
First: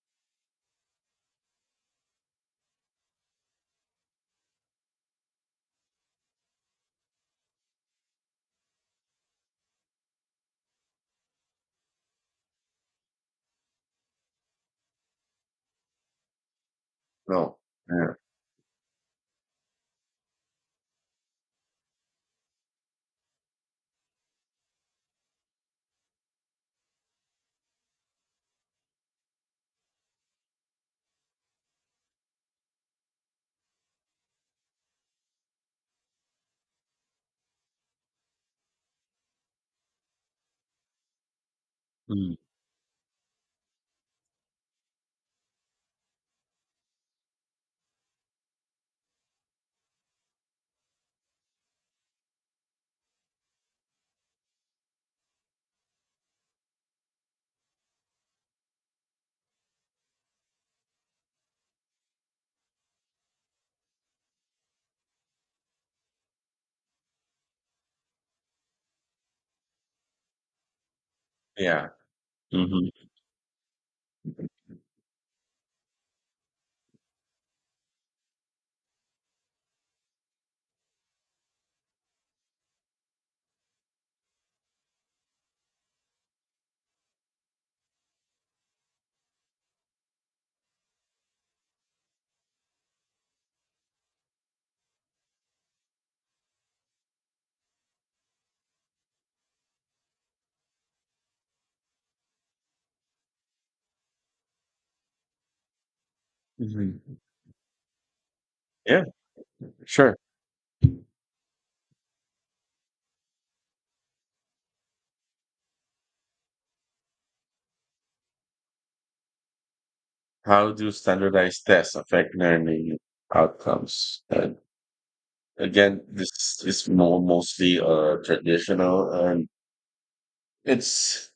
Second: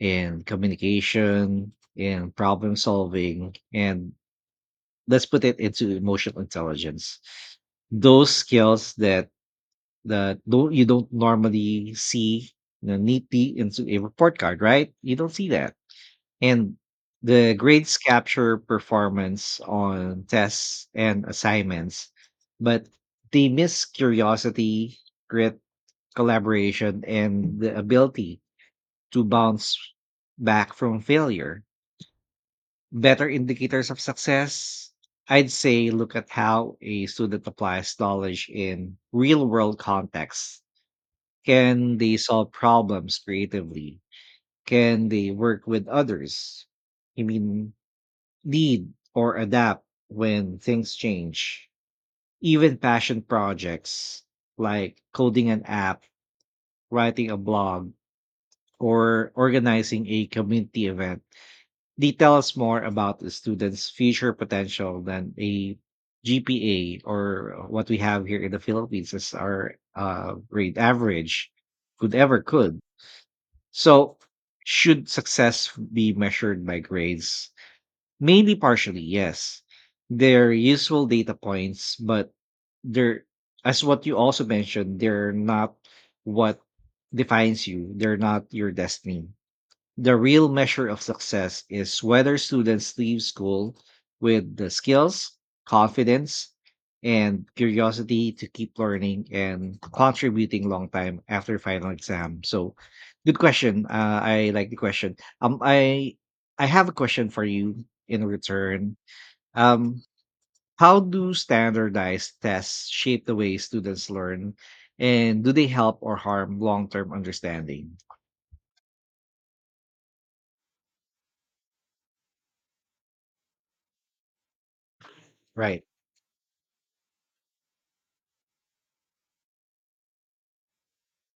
Speaker 1: in communication, in problem solving, and let's put it into emotional intelligence. Those skills that that don't you don't normally see, you know, neatly into a report card, right? You don't see that. And the
Speaker 2: no.
Speaker 1: grades
Speaker 2: Yeah.
Speaker 1: capture performance on tests and assignments, but they miss curiosity, grit, collaboration, and the ability to bounce back from failure. Better indicators of success, I'd say look at how a student applies knowledge in real world contexts. Can they
Speaker 2: Mm,
Speaker 1: solve problems creatively? Can they work with others? I mean, lead or adapt when things change. Even passion projects like coding an app, writing a blog, or organizing a community event, they tell us more about the student's future potential than a G P A or what we have here in the Philippines as our uh, grade average
Speaker 2: yeah.
Speaker 1: could ever could.
Speaker 2: hmm
Speaker 1: So, should success be measured by grades? Maybe partially, yes. They're useful data points, but they're, as what you also mentioned, they're not what defines you. They're not your destiny. The real measure of success is whether students leave school with the skills, confidence, and curiosity to keep learning and contributing long time after final exam. So, good question. Uh, I like the question. Um, I I have
Speaker 2: hmm
Speaker 1: a question for you in return.
Speaker 2: Yeah.
Speaker 1: Um,
Speaker 2: Sure.
Speaker 1: how do standardized tests shape the way students learn, and do they help or harm long term understanding?
Speaker 2: How do standardized tests affect learning outcomes? And
Speaker 1: Right.
Speaker 2: again, this is more mostly uh, traditional, and it's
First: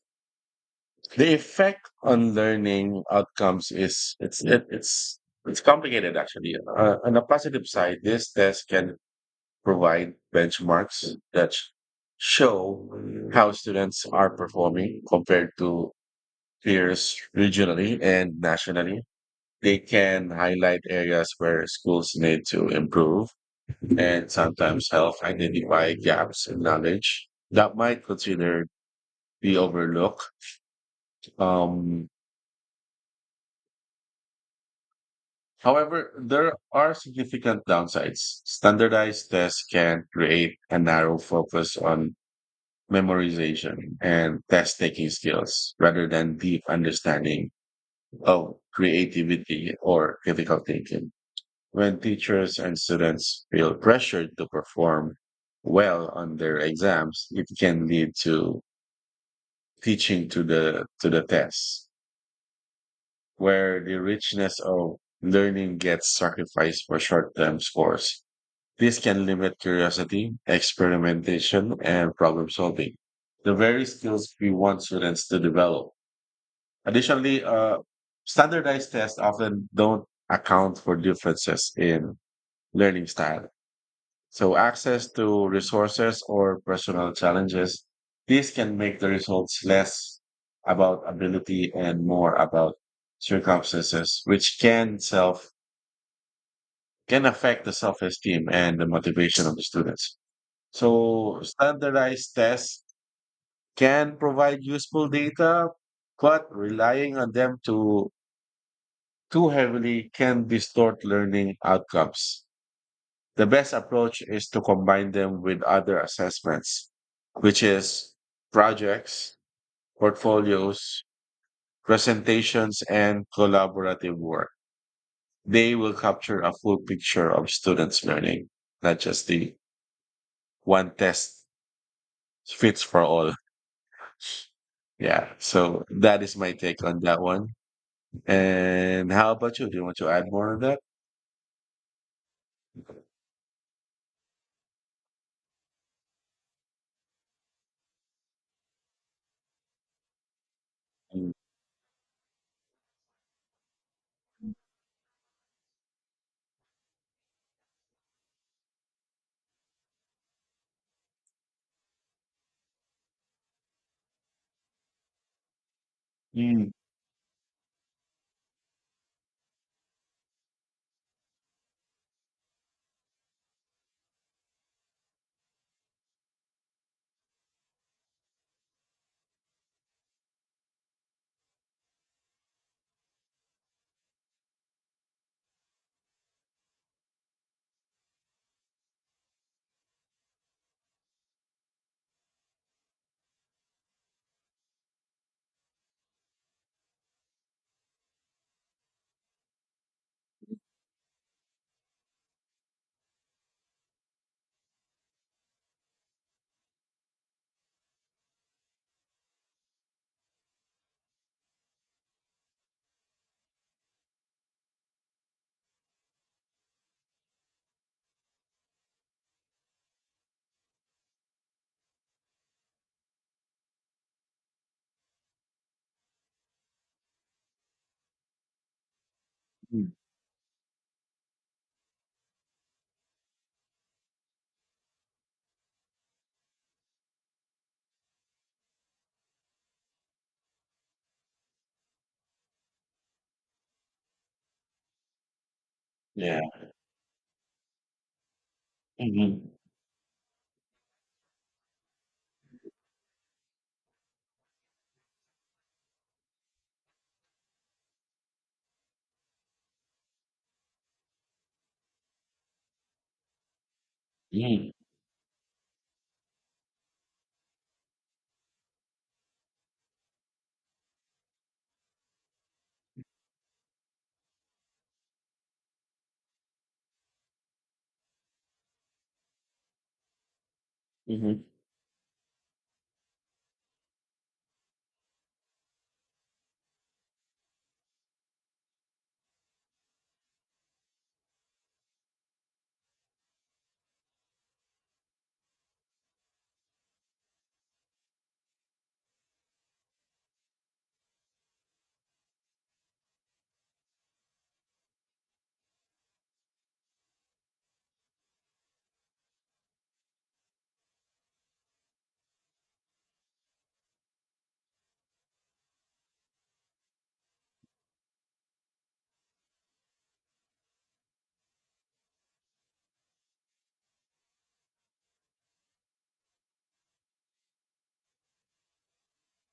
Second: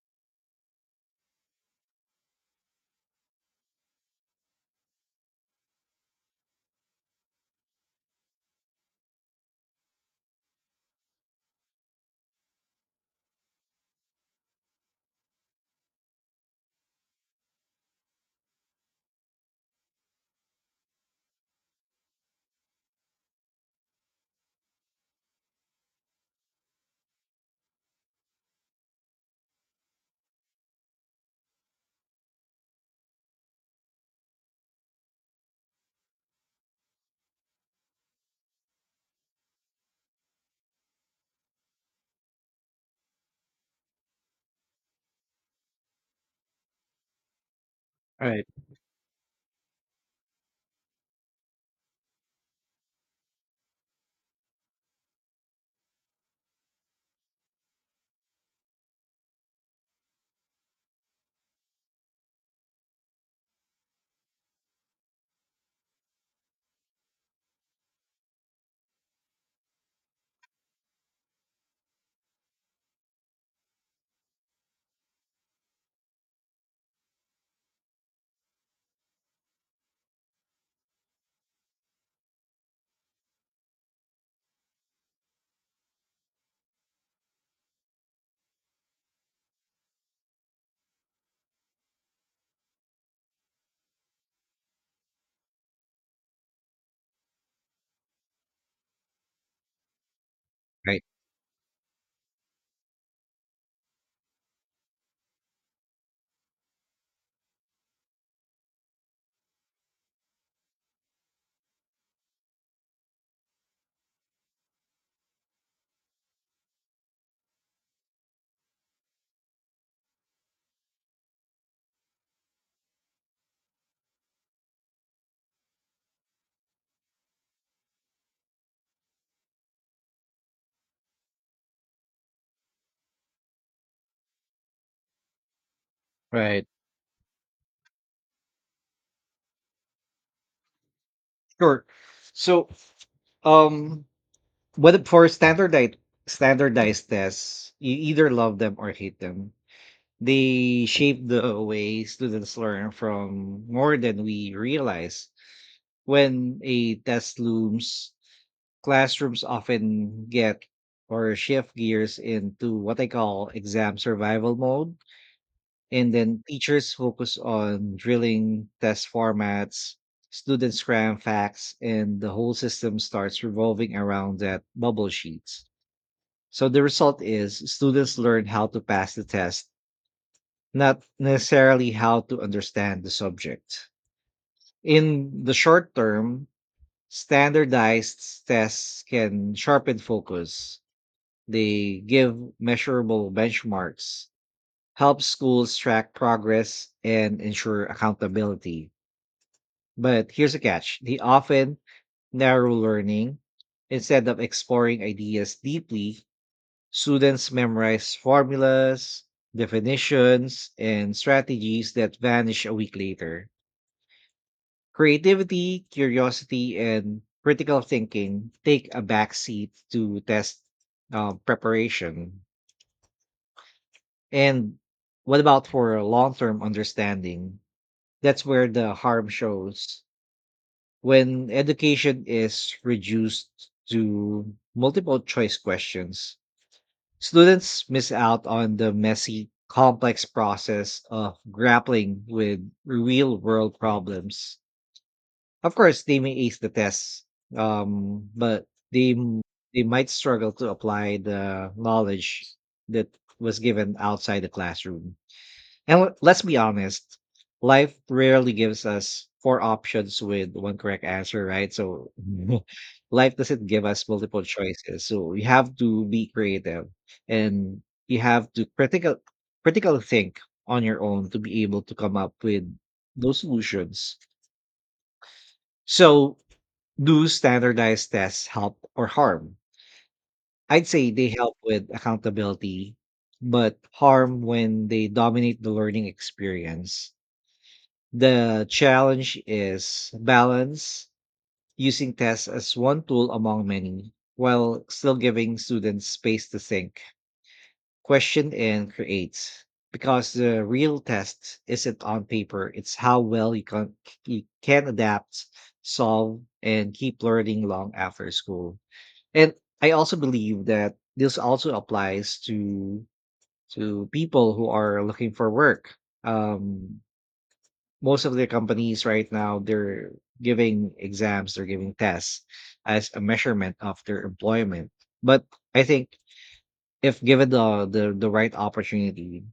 Speaker 2: the effect on learning outcomes is it's it, it's it's complicated actually. Uh, on the positive side, this test can provide benchmarks that sh- show how students are performing compared to peers regionally and nationally. They can highlight areas where schools need to improve and sometimes help identify gaps in knowledge that might consider be overlooked. Um, However, there are significant downsides. Standardized tests can create a narrow focus on memorization and test taking skills rather than deep understanding
Speaker 1: Right.
Speaker 2: of creativity or critical thinking. When teachers and students feel pressured to perform well on their exams, it can lead to teaching to the to the test, where the richness of learning gets sacrificed for short-term scores. This can limit curiosity, experimentation, and problem solving, the very skills we want students to develop. Additionally, uh, standardized tests often don't account for differences in learning style. So, access to resources or personal challenges, these can make the results less about ability and more about circumstances, which can self can affect the self-esteem and the motivation of the students.
Speaker 1: Right.
Speaker 2: So standardized tests can provide useful data, but relying on them too, too heavily can distort learning outcomes. The best approach is to combine them with other assessments, which is projects, portfolios, presentations, and collaborative work. They will capture a full picture of students' learning, not just the one test fits for all. Yeah, so that is my
Speaker 1: Right.
Speaker 2: take on that one. And how about you? Do you want to add more on that?
Speaker 1: Sure. So, um, whether for standardized standardized tests, you either love them or hate them. They shape
Speaker 2: Mm,
Speaker 1: the way students learn from more than we realize. When a test looms, classrooms often get or shift gears into what I call exam survival mode, and then
Speaker 2: mm,
Speaker 1: teachers focus on drilling test formats, students cram facts, and the whole system starts revolving around that bubble sheets. So the result is students learn how to pass the test, not necessarily how to understand the subject. In the short term, standardized tests can sharpen focus. They give measurable benchmarks, help schools track progress, and ensure accountability. But here's a catch, they often narrow learning. Instead of exploring ideas deeply, students memorize formulas, definitions, and strategies that vanish a week later. Creativity, curiosity, and critical thinking take a backseat to test uh, preparation. And what about for long term understanding? That's where the harm
Speaker 2: mm.
Speaker 1: shows. When education is reduced to multiple choice questions, students miss out on the messy, complex process of grappling with real world problems. Of course, they may
Speaker 2: Yeah.
Speaker 1: ace the tests, um, but they
Speaker 2: Mhm,
Speaker 1: m- they might struggle to apply the knowledge that was given outside the classroom. And w- let's be honest, life rarely gives us four options with one correct answer, right? So <laughs> life doesn't give us multiple
Speaker 2: mm,
Speaker 1: choices. So we have to be creative, and you have to critical critical think on your own to be able to come up with those solutions. So do standardized tests help or harm? I'd say they
Speaker 2: mhm.
Speaker 1: help with accountability, but harm when they dominate the learning experience. The challenge is balance, using tests as one tool among many, while still giving students space to think, question, and create. Because the real test isn't on paper, it's how well you can, you can adapt, solve, and keep learning long after school. And I also believe that this also applies to to people who are looking for work. Um, most of the companies right now, they're giving exams, they're giving tests as a measurement of their employment, but I think, if given the the, the right opportunity,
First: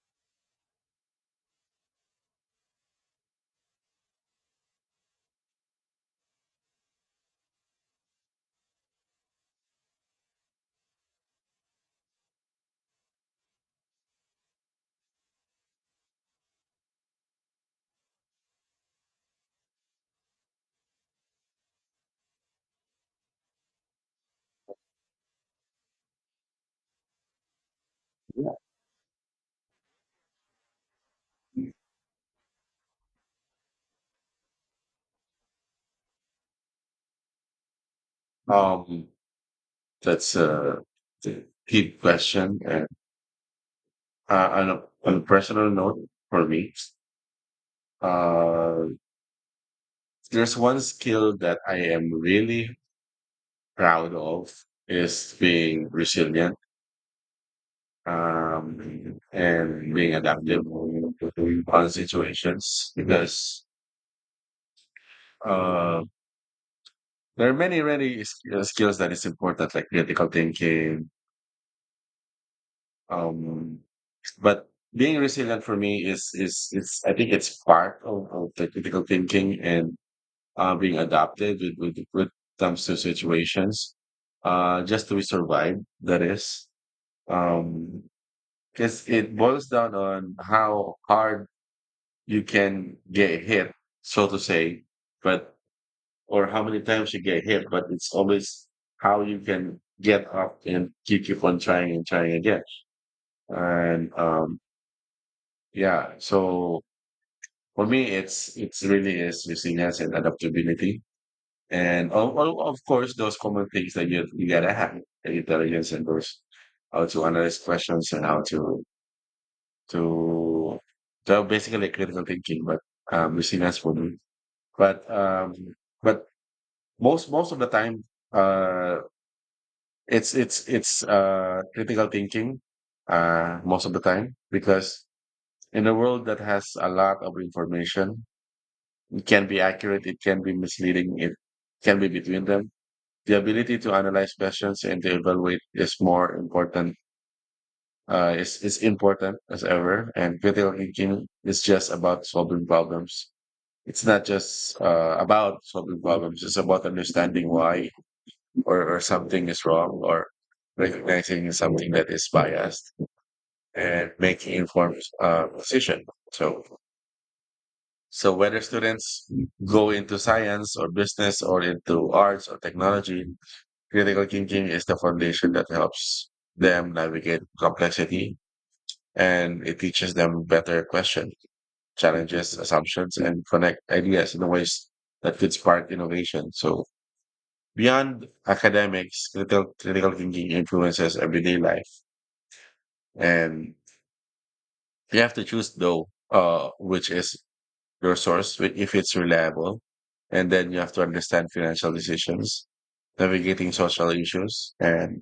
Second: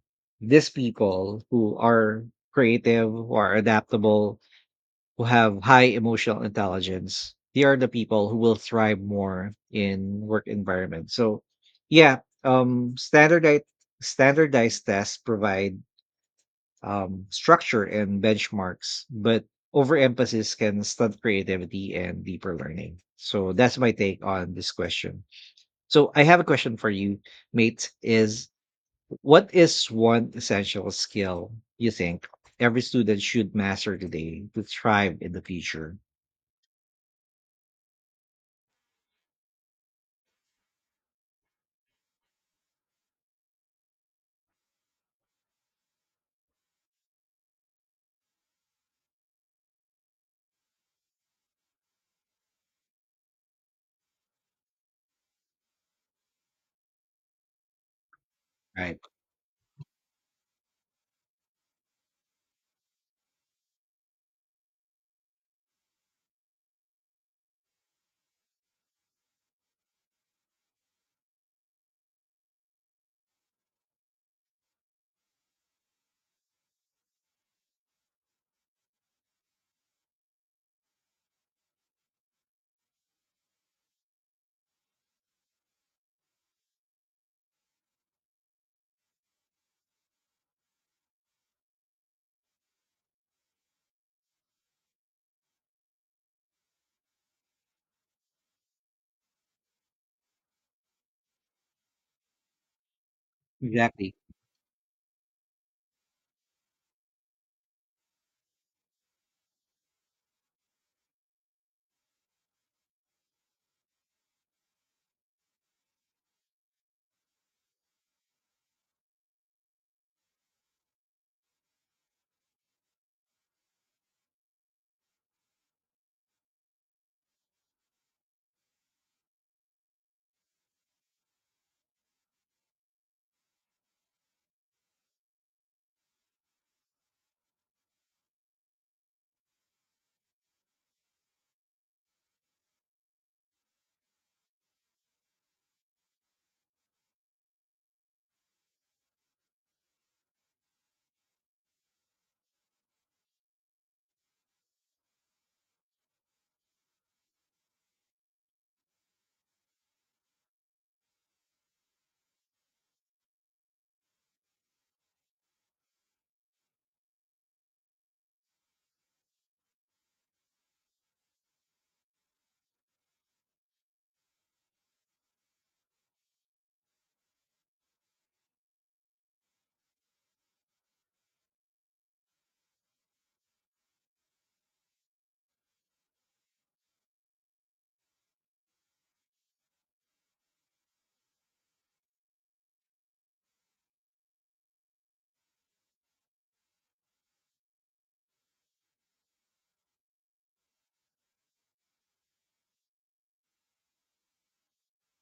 Speaker 1: these people who are creative, who are adaptable, who have high emotional intelligence, they are the people who will thrive more in work environment. So yeah, um standardized standardized tests provide um, structure and benchmarks, but overemphasis can stunt creativity and deeper learning. So that's my take on this question. So I have a question for you, mate. Is
Speaker 2: Yeah.
Speaker 1: what is one essential skill you think every student should master today to thrive in the future?
Speaker 2: Um, that's a d- deep question. And uh, on, a, on a personal note for me, uh, there's one skill that I am really proud of is being resilient,
Speaker 1: Right.
Speaker 2: um, and being adaptive on situations because uh, there are many, many s- uh, skills that is important, like critical thinking. Um, but being resilient for me is is it's I think it's part of, of the critical thinking and uh, being adaptive with, with with comes to situations uh, just to survive. That is, um, because it boils down on how hard you can get hit, so to say, but or how many times you get hit, but it's always how you can get up and keep keep on trying and trying again. And
Speaker 1: Exactly.
Speaker 2: um yeah, so for me it's it's really is resilience and adaptability. And of, of of course those common things that you you gotta have the intelligence and those how to analyze questions and how to to so basically critical thinking, but um resilience for me. But um, but most most of the time, uh, it's it's it's uh, critical thinking uh, most of the time, because in a world that has a lot of information, it can be accurate, it can be misleading, it can be between them. The ability to analyze questions and to evaluate is more important. Uh, is is important as ever, and critical thinking is just about solving problems it's not just uh, about solving problems; it's about understanding why or, or something is wrong or recognizing something that is biased and making informed uh, decision. So, so whether students go into science or business or into arts or technology, critical thinking is the foundation that helps them navigate complexity, and it teaches them better question, challenges, assumptions, and connect ideas in ways that could spark innovation. So beyond academics, critical, critical thinking influences everyday life. And you have to choose though, uh, which is your source, wh- if it's reliable. And then you have to understand financial decisions, navigating social issues, and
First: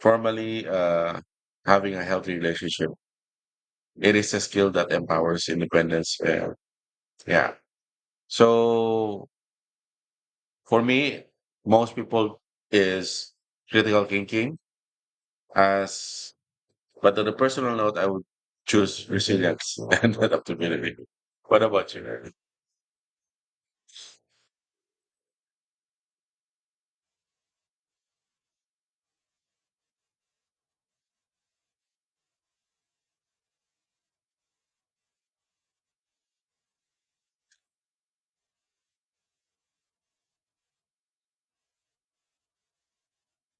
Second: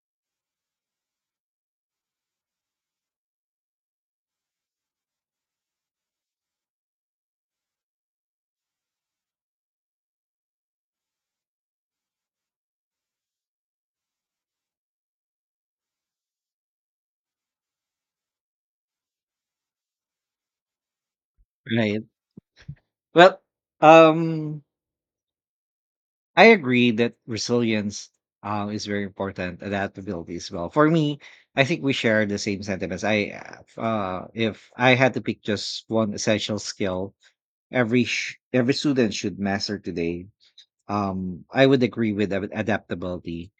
Speaker 2: formally uh, having a healthy relationship. It is a skill that empowers independence. Uh, yeah. So for me, most people is critical thinking as, but on a personal note, I would choose resilience <laughs> and adaptability. What about
Speaker 1: Right.
Speaker 2: you? Aaron?
Speaker 1: Well, um, I agree that resilience um, is very important. Adaptability as well. For me, I think we share the same sentiments. I, uh, if I had to pick just one essential skill every sh- every student should master today, um, I would agree with ad- adaptability.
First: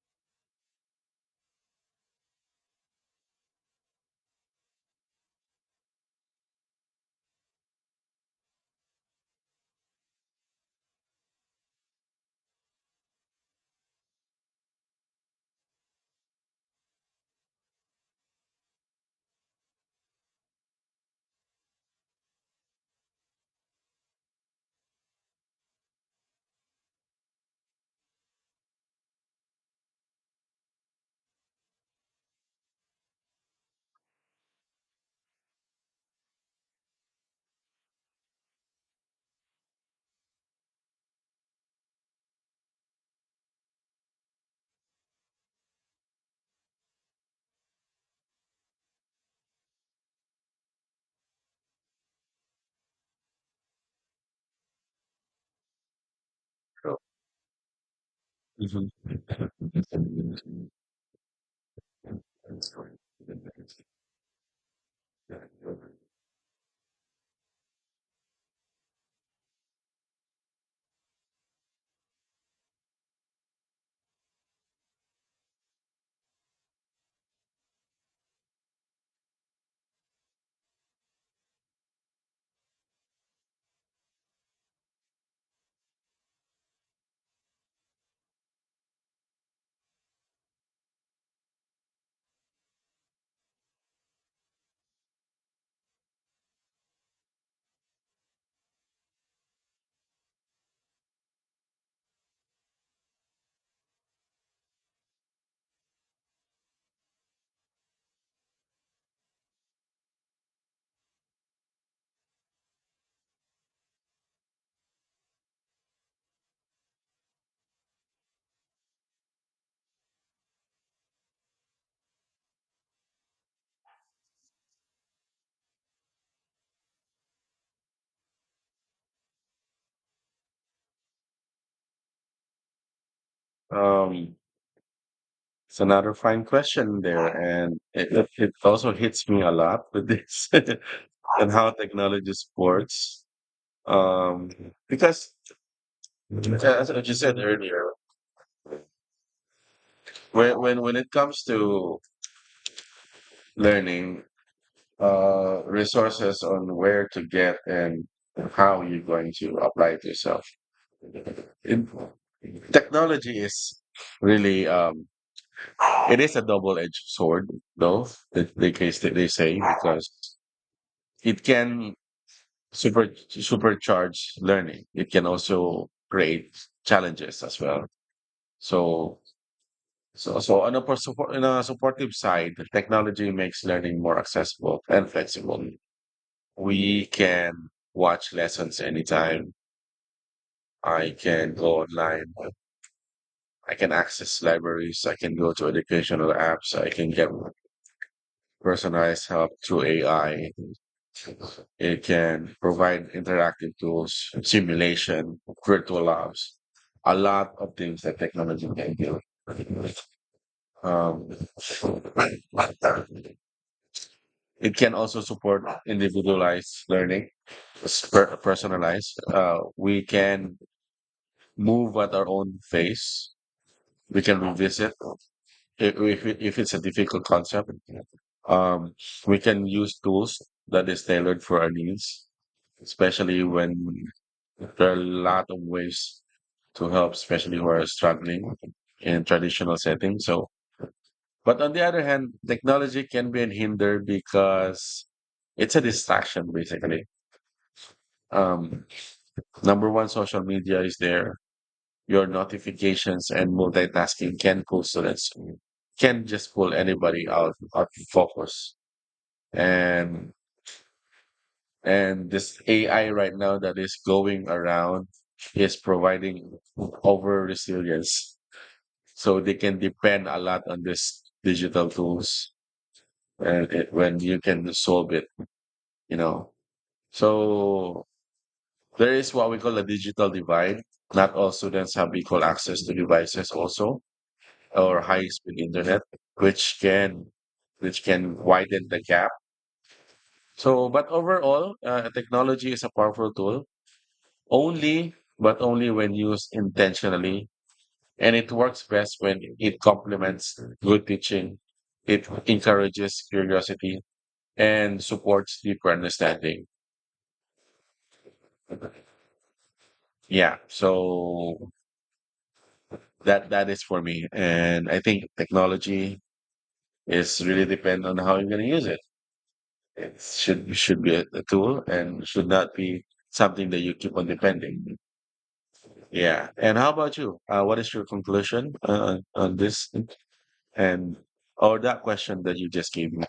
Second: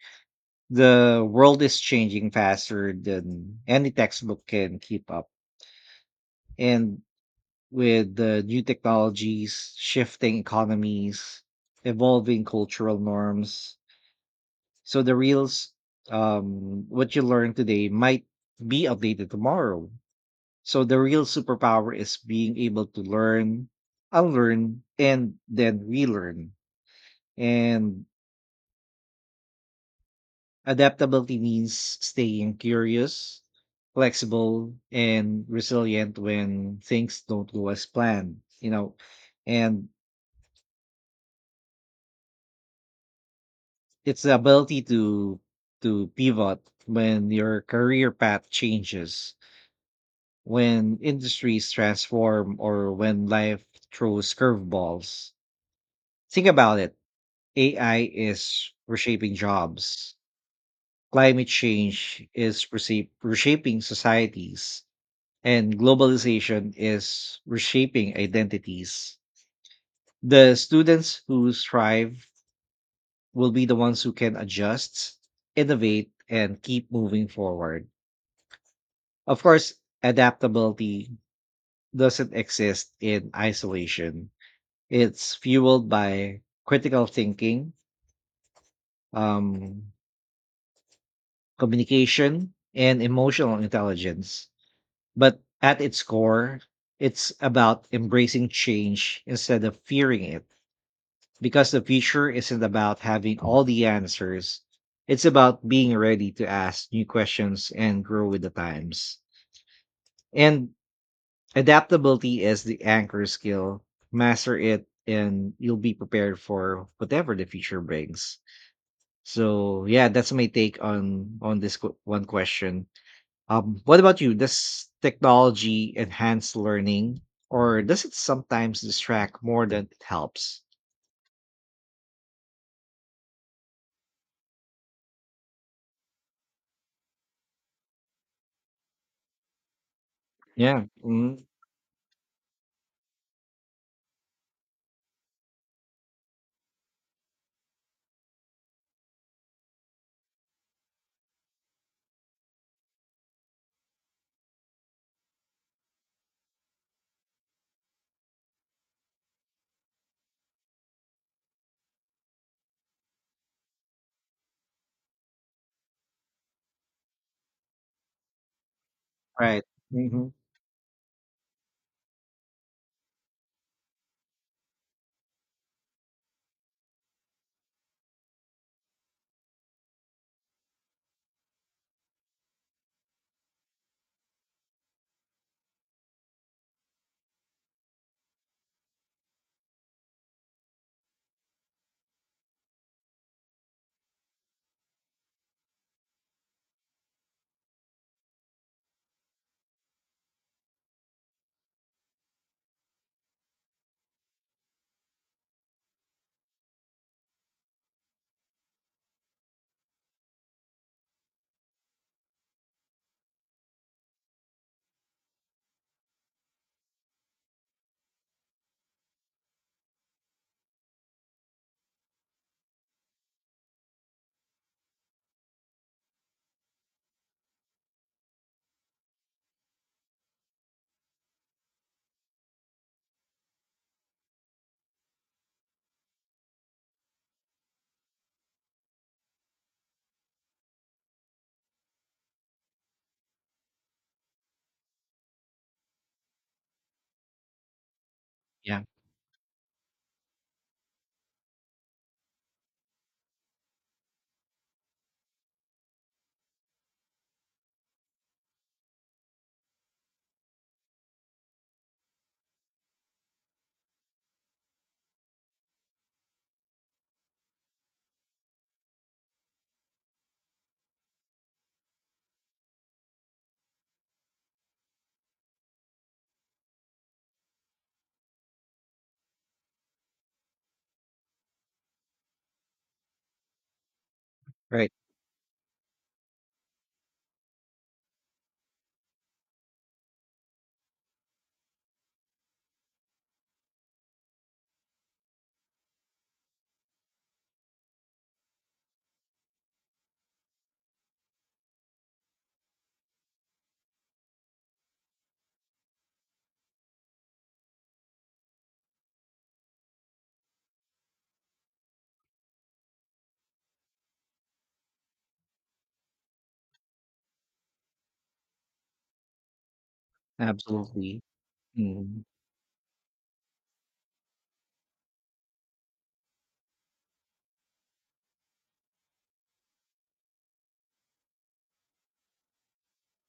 Speaker 1: The world is changing faster than any textbook can keep up, and with the new technologies, shifting economies, evolving cultural norms, so the reels, um, what you learn today might be outdated tomorrow. So the real superpower is being able to learn, unlearn, and then relearn. And adaptability means staying curious, flexible, and resilient when things don't go as planned, you know. And it's the ability to to pivot when your career path changes, when industries transform, or when life throws curveballs. Think about it, A I is
Speaker 2: Mhm.
Speaker 1: reshaping jobs, climate change is reshape- reshaping societies, and globalization is reshaping identities. The students who thrive will be the ones who can adjust, innovate, and keep moving forward. Of course, adaptability doesn't exist in isolation. It's fueled by critical thinking, um, communication, and emotional intelligence. But at its core, it's about embracing change instead of fearing it. Because the future isn't about having all the answers, it's about being ready to ask new questions and grow with the times. And adaptability is the anchor skill. Master it, and you'll be prepared for whatever the future brings. So yeah, that's my take on on this qu- one question. Um, what about you? Does technology enhance learning, or does it sometimes distract more than it helps?
Speaker 2: Um, it's another fine question there, and it, it it also hits me a lot with this <laughs>
Speaker 1: Yeah. Mhm.
Speaker 2: and how technology supports. Um, because as as you said earlier, when when when it comes to learning, uh, resources on where to get and how you're going to apply it yourself, it, technology is really um. It is a double-edged sword, though, the, the case that they say,
Speaker 1: Right.
Speaker 2: because
Speaker 1: Hmm.
Speaker 2: it can super supercharge learning. It can also create challenges as well. So, so, so on a, per- support, on a supportive side, the technology makes learning more accessible and flexible. We can watch lessons anytime. I can go online. I can access libraries. I can go to educational apps. I can get personalized help through A I. It can provide interactive tools, simulation, virtual labs, a lot of things that technology can do. Um, it can also support individualized learning, sper- personalized. Uh, we can move at our own pace. We can revisit if, if, it- if it's a difficult concept. Um, we can use tools that is tailored for our needs, especially when there are a lot of ways to help, especially who are struggling in traditional settings. So, but on the other hand, technology can be a hinder because it's a distraction, basically.
Speaker 1: Yeah.
Speaker 2: Um, number one, social media is there. Your notifications and multitasking can pull students, can just pull anybody out of focus. And And this A I right now that is going around is providing over resilience. So they can depend a lot on this digital tools and it, when you can solve it, you know. So there is what we call a digital divide. Not all students have equal access to devices also,
Speaker 1: Right.
Speaker 2: or high speed internet, which can which can widen the gap. So, but overall, uh, technology is a powerful tool. Only, but only when used intentionally. And it works best when it complements good teaching. It encourages curiosity and supports deeper understanding. Yeah. So that, that is for me. And I think technology is really depend on how you're going to use it. It should, should be
Speaker 1: Absolutely.
Speaker 2: a, a tool
Speaker 1: Mhm.
Speaker 2: and should not be something that you keep on depending. Yeah. And how about you? Uh, what is your conclusion uh, on on this. And or that question that you just gave me.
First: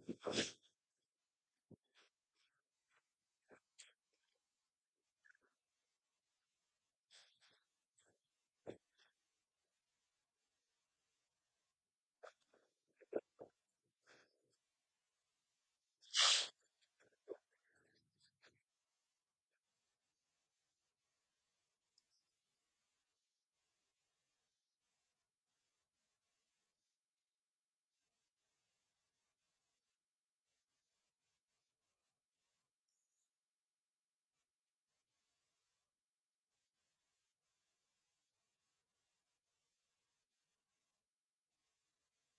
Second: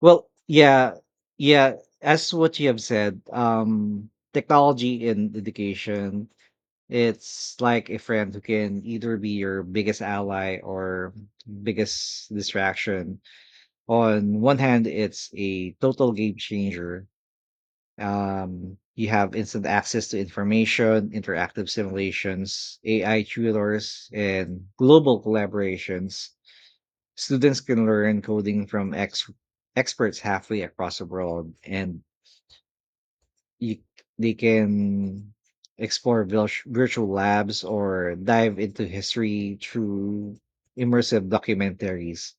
Speaker 1: Well, yeah, yeah. As what you have said, um, technology in education, it's like a friend who can either be your biggest ally or biggest distraction. On one hand, it's a total game changer. Um, you have instant access to information, interactive simulations, A I tutors, and global collaborations. Students can learn coding from ex- experts halfway across the world, and you, they can explore vil- virtual labs or dive into history through immersive documentaries.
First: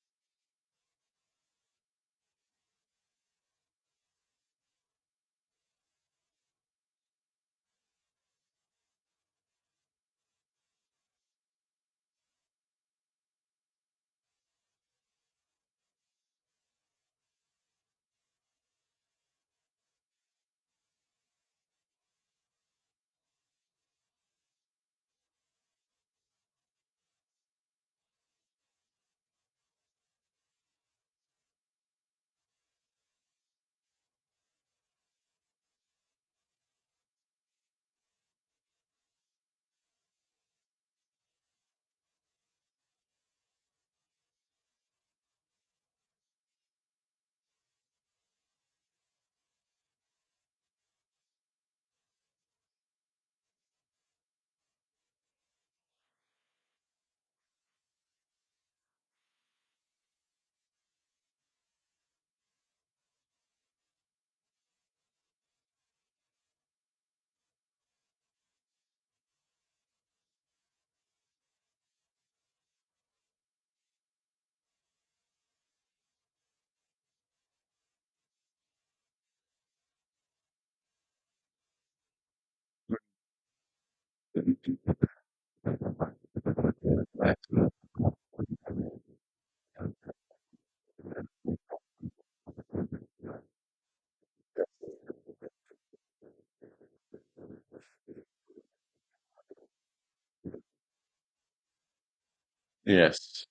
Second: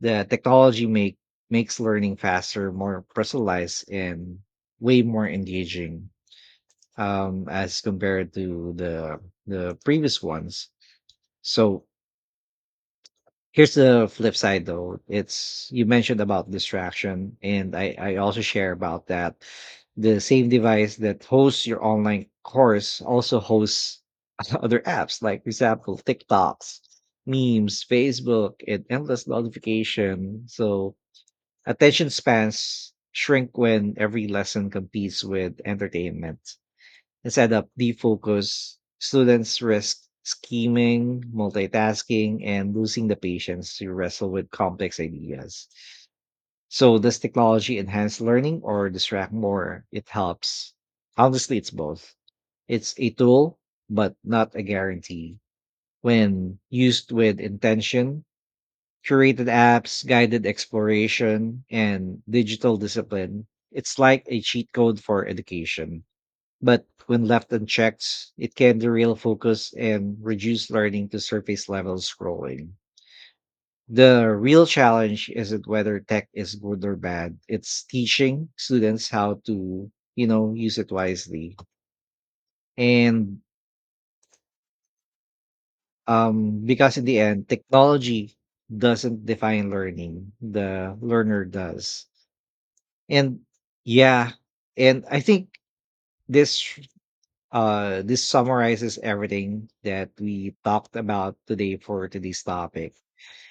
Speaker 1: The technology make makes learning faster, more personalized, and way more engaging, um, as compared to the the previous ones. So here's the flip side, though. It's you mentioned about distraction, and I I also share about that. The same device that hosts your online course also hosts <laughs> other apps, like for example, TikToks, memes, Facebook, and endless notification. So attention spans shrink when every lesson competes with entertainment. Instead of defocus, students risk scheming, multitasking, and losing the patience to wrestle with complex ideas. So, does technology enhance learning or distract more? It helps. Honestly, it's both. It's a tool, but not a guarantee. When used with intention, curated apps, guided exploration, and digital discipline, it's like a cheat code for education. But when left unchecked, it can derail focus and reduce learning to surface level scrolling. The real challenge isn't whether tech is good or bad, it's teaching students how to, you know, use it wisely. And um, because in the
Speaker 2: Right.
Speaker 1: end, technology doesn't define learning, the learner does. And yeah, and I think this uh this summarizes everything that we talked about today for today's topic.
Speaker 2: Yes,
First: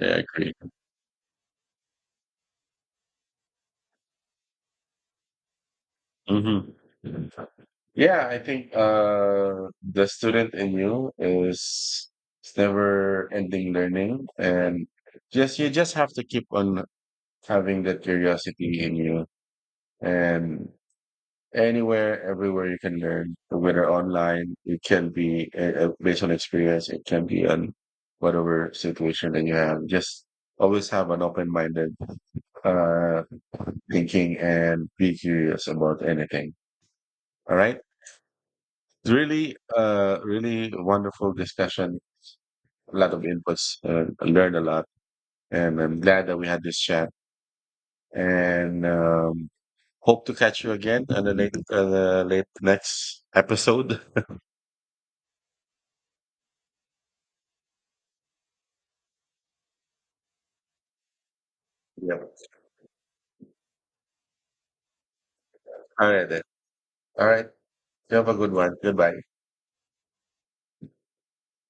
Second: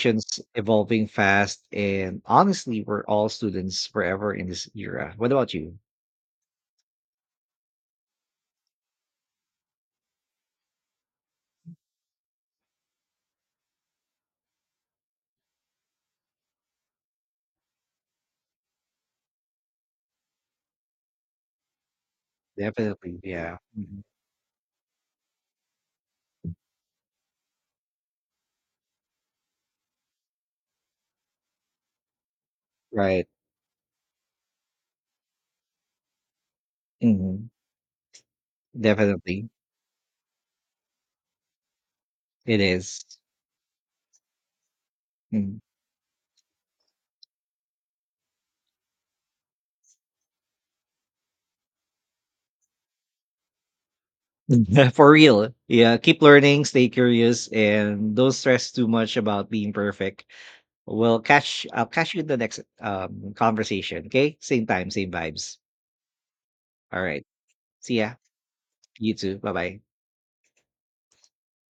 Speaker 2: yeah, I agree.
Speaker 1: evolving fast, and honestly we're all students forever in this era. What about you?
Speaker 2: Hmm. Yeah, I think uh, the student in you is it's never ending learning, and just you just have to keep on having that curiosity in you, and anywhere, everywhere you can
Speaker 1: Definitely,
Speaker 2: learn,
Speaker 1: yeah.
Speaker 2: whether
Speaker 1: Mhm.
Speaker 2: online, it can be uh, uh, based on experience, it can be on whatever situation that you have. Just always have an open minded uh,
Speaker 1: Right.
Speaker 2: thinking and be curious about anything.
Speaker 1: Hmm.
Speaker 2: All right. It's
Speaker 1: Definitely.
Speaker 2: really, uh, really wonderful discussion.
Speaker 1: It
Speaker 2: A
Speaker 1: is.
Speaker 2: lot of inputs. Uh, I learned a lot,
Speaker 1: Mm.
Speaker 2: and I'm glad that we had this chat. And um, hope to catch you again on the late, uh, the late next episode. <laughs>
Speaker 1: <laughs> For real, yeah, keep learning, stay curious, and don't stress too much about being perfect. We'll catch I'll catch you in
Speaker 2: Yep.
Speaker 1: the next, um, conversation, okay? Same time, same vibes.
Speaker 2: All right then.
Speaker 1: Alright.
Speaker 2: All right.
Speaker 1: See ya.
Speaker 2: You have a good one.
Speaker 1: You
Speaker 2: Goodbye.
Speaker 1: too. Bye-bye.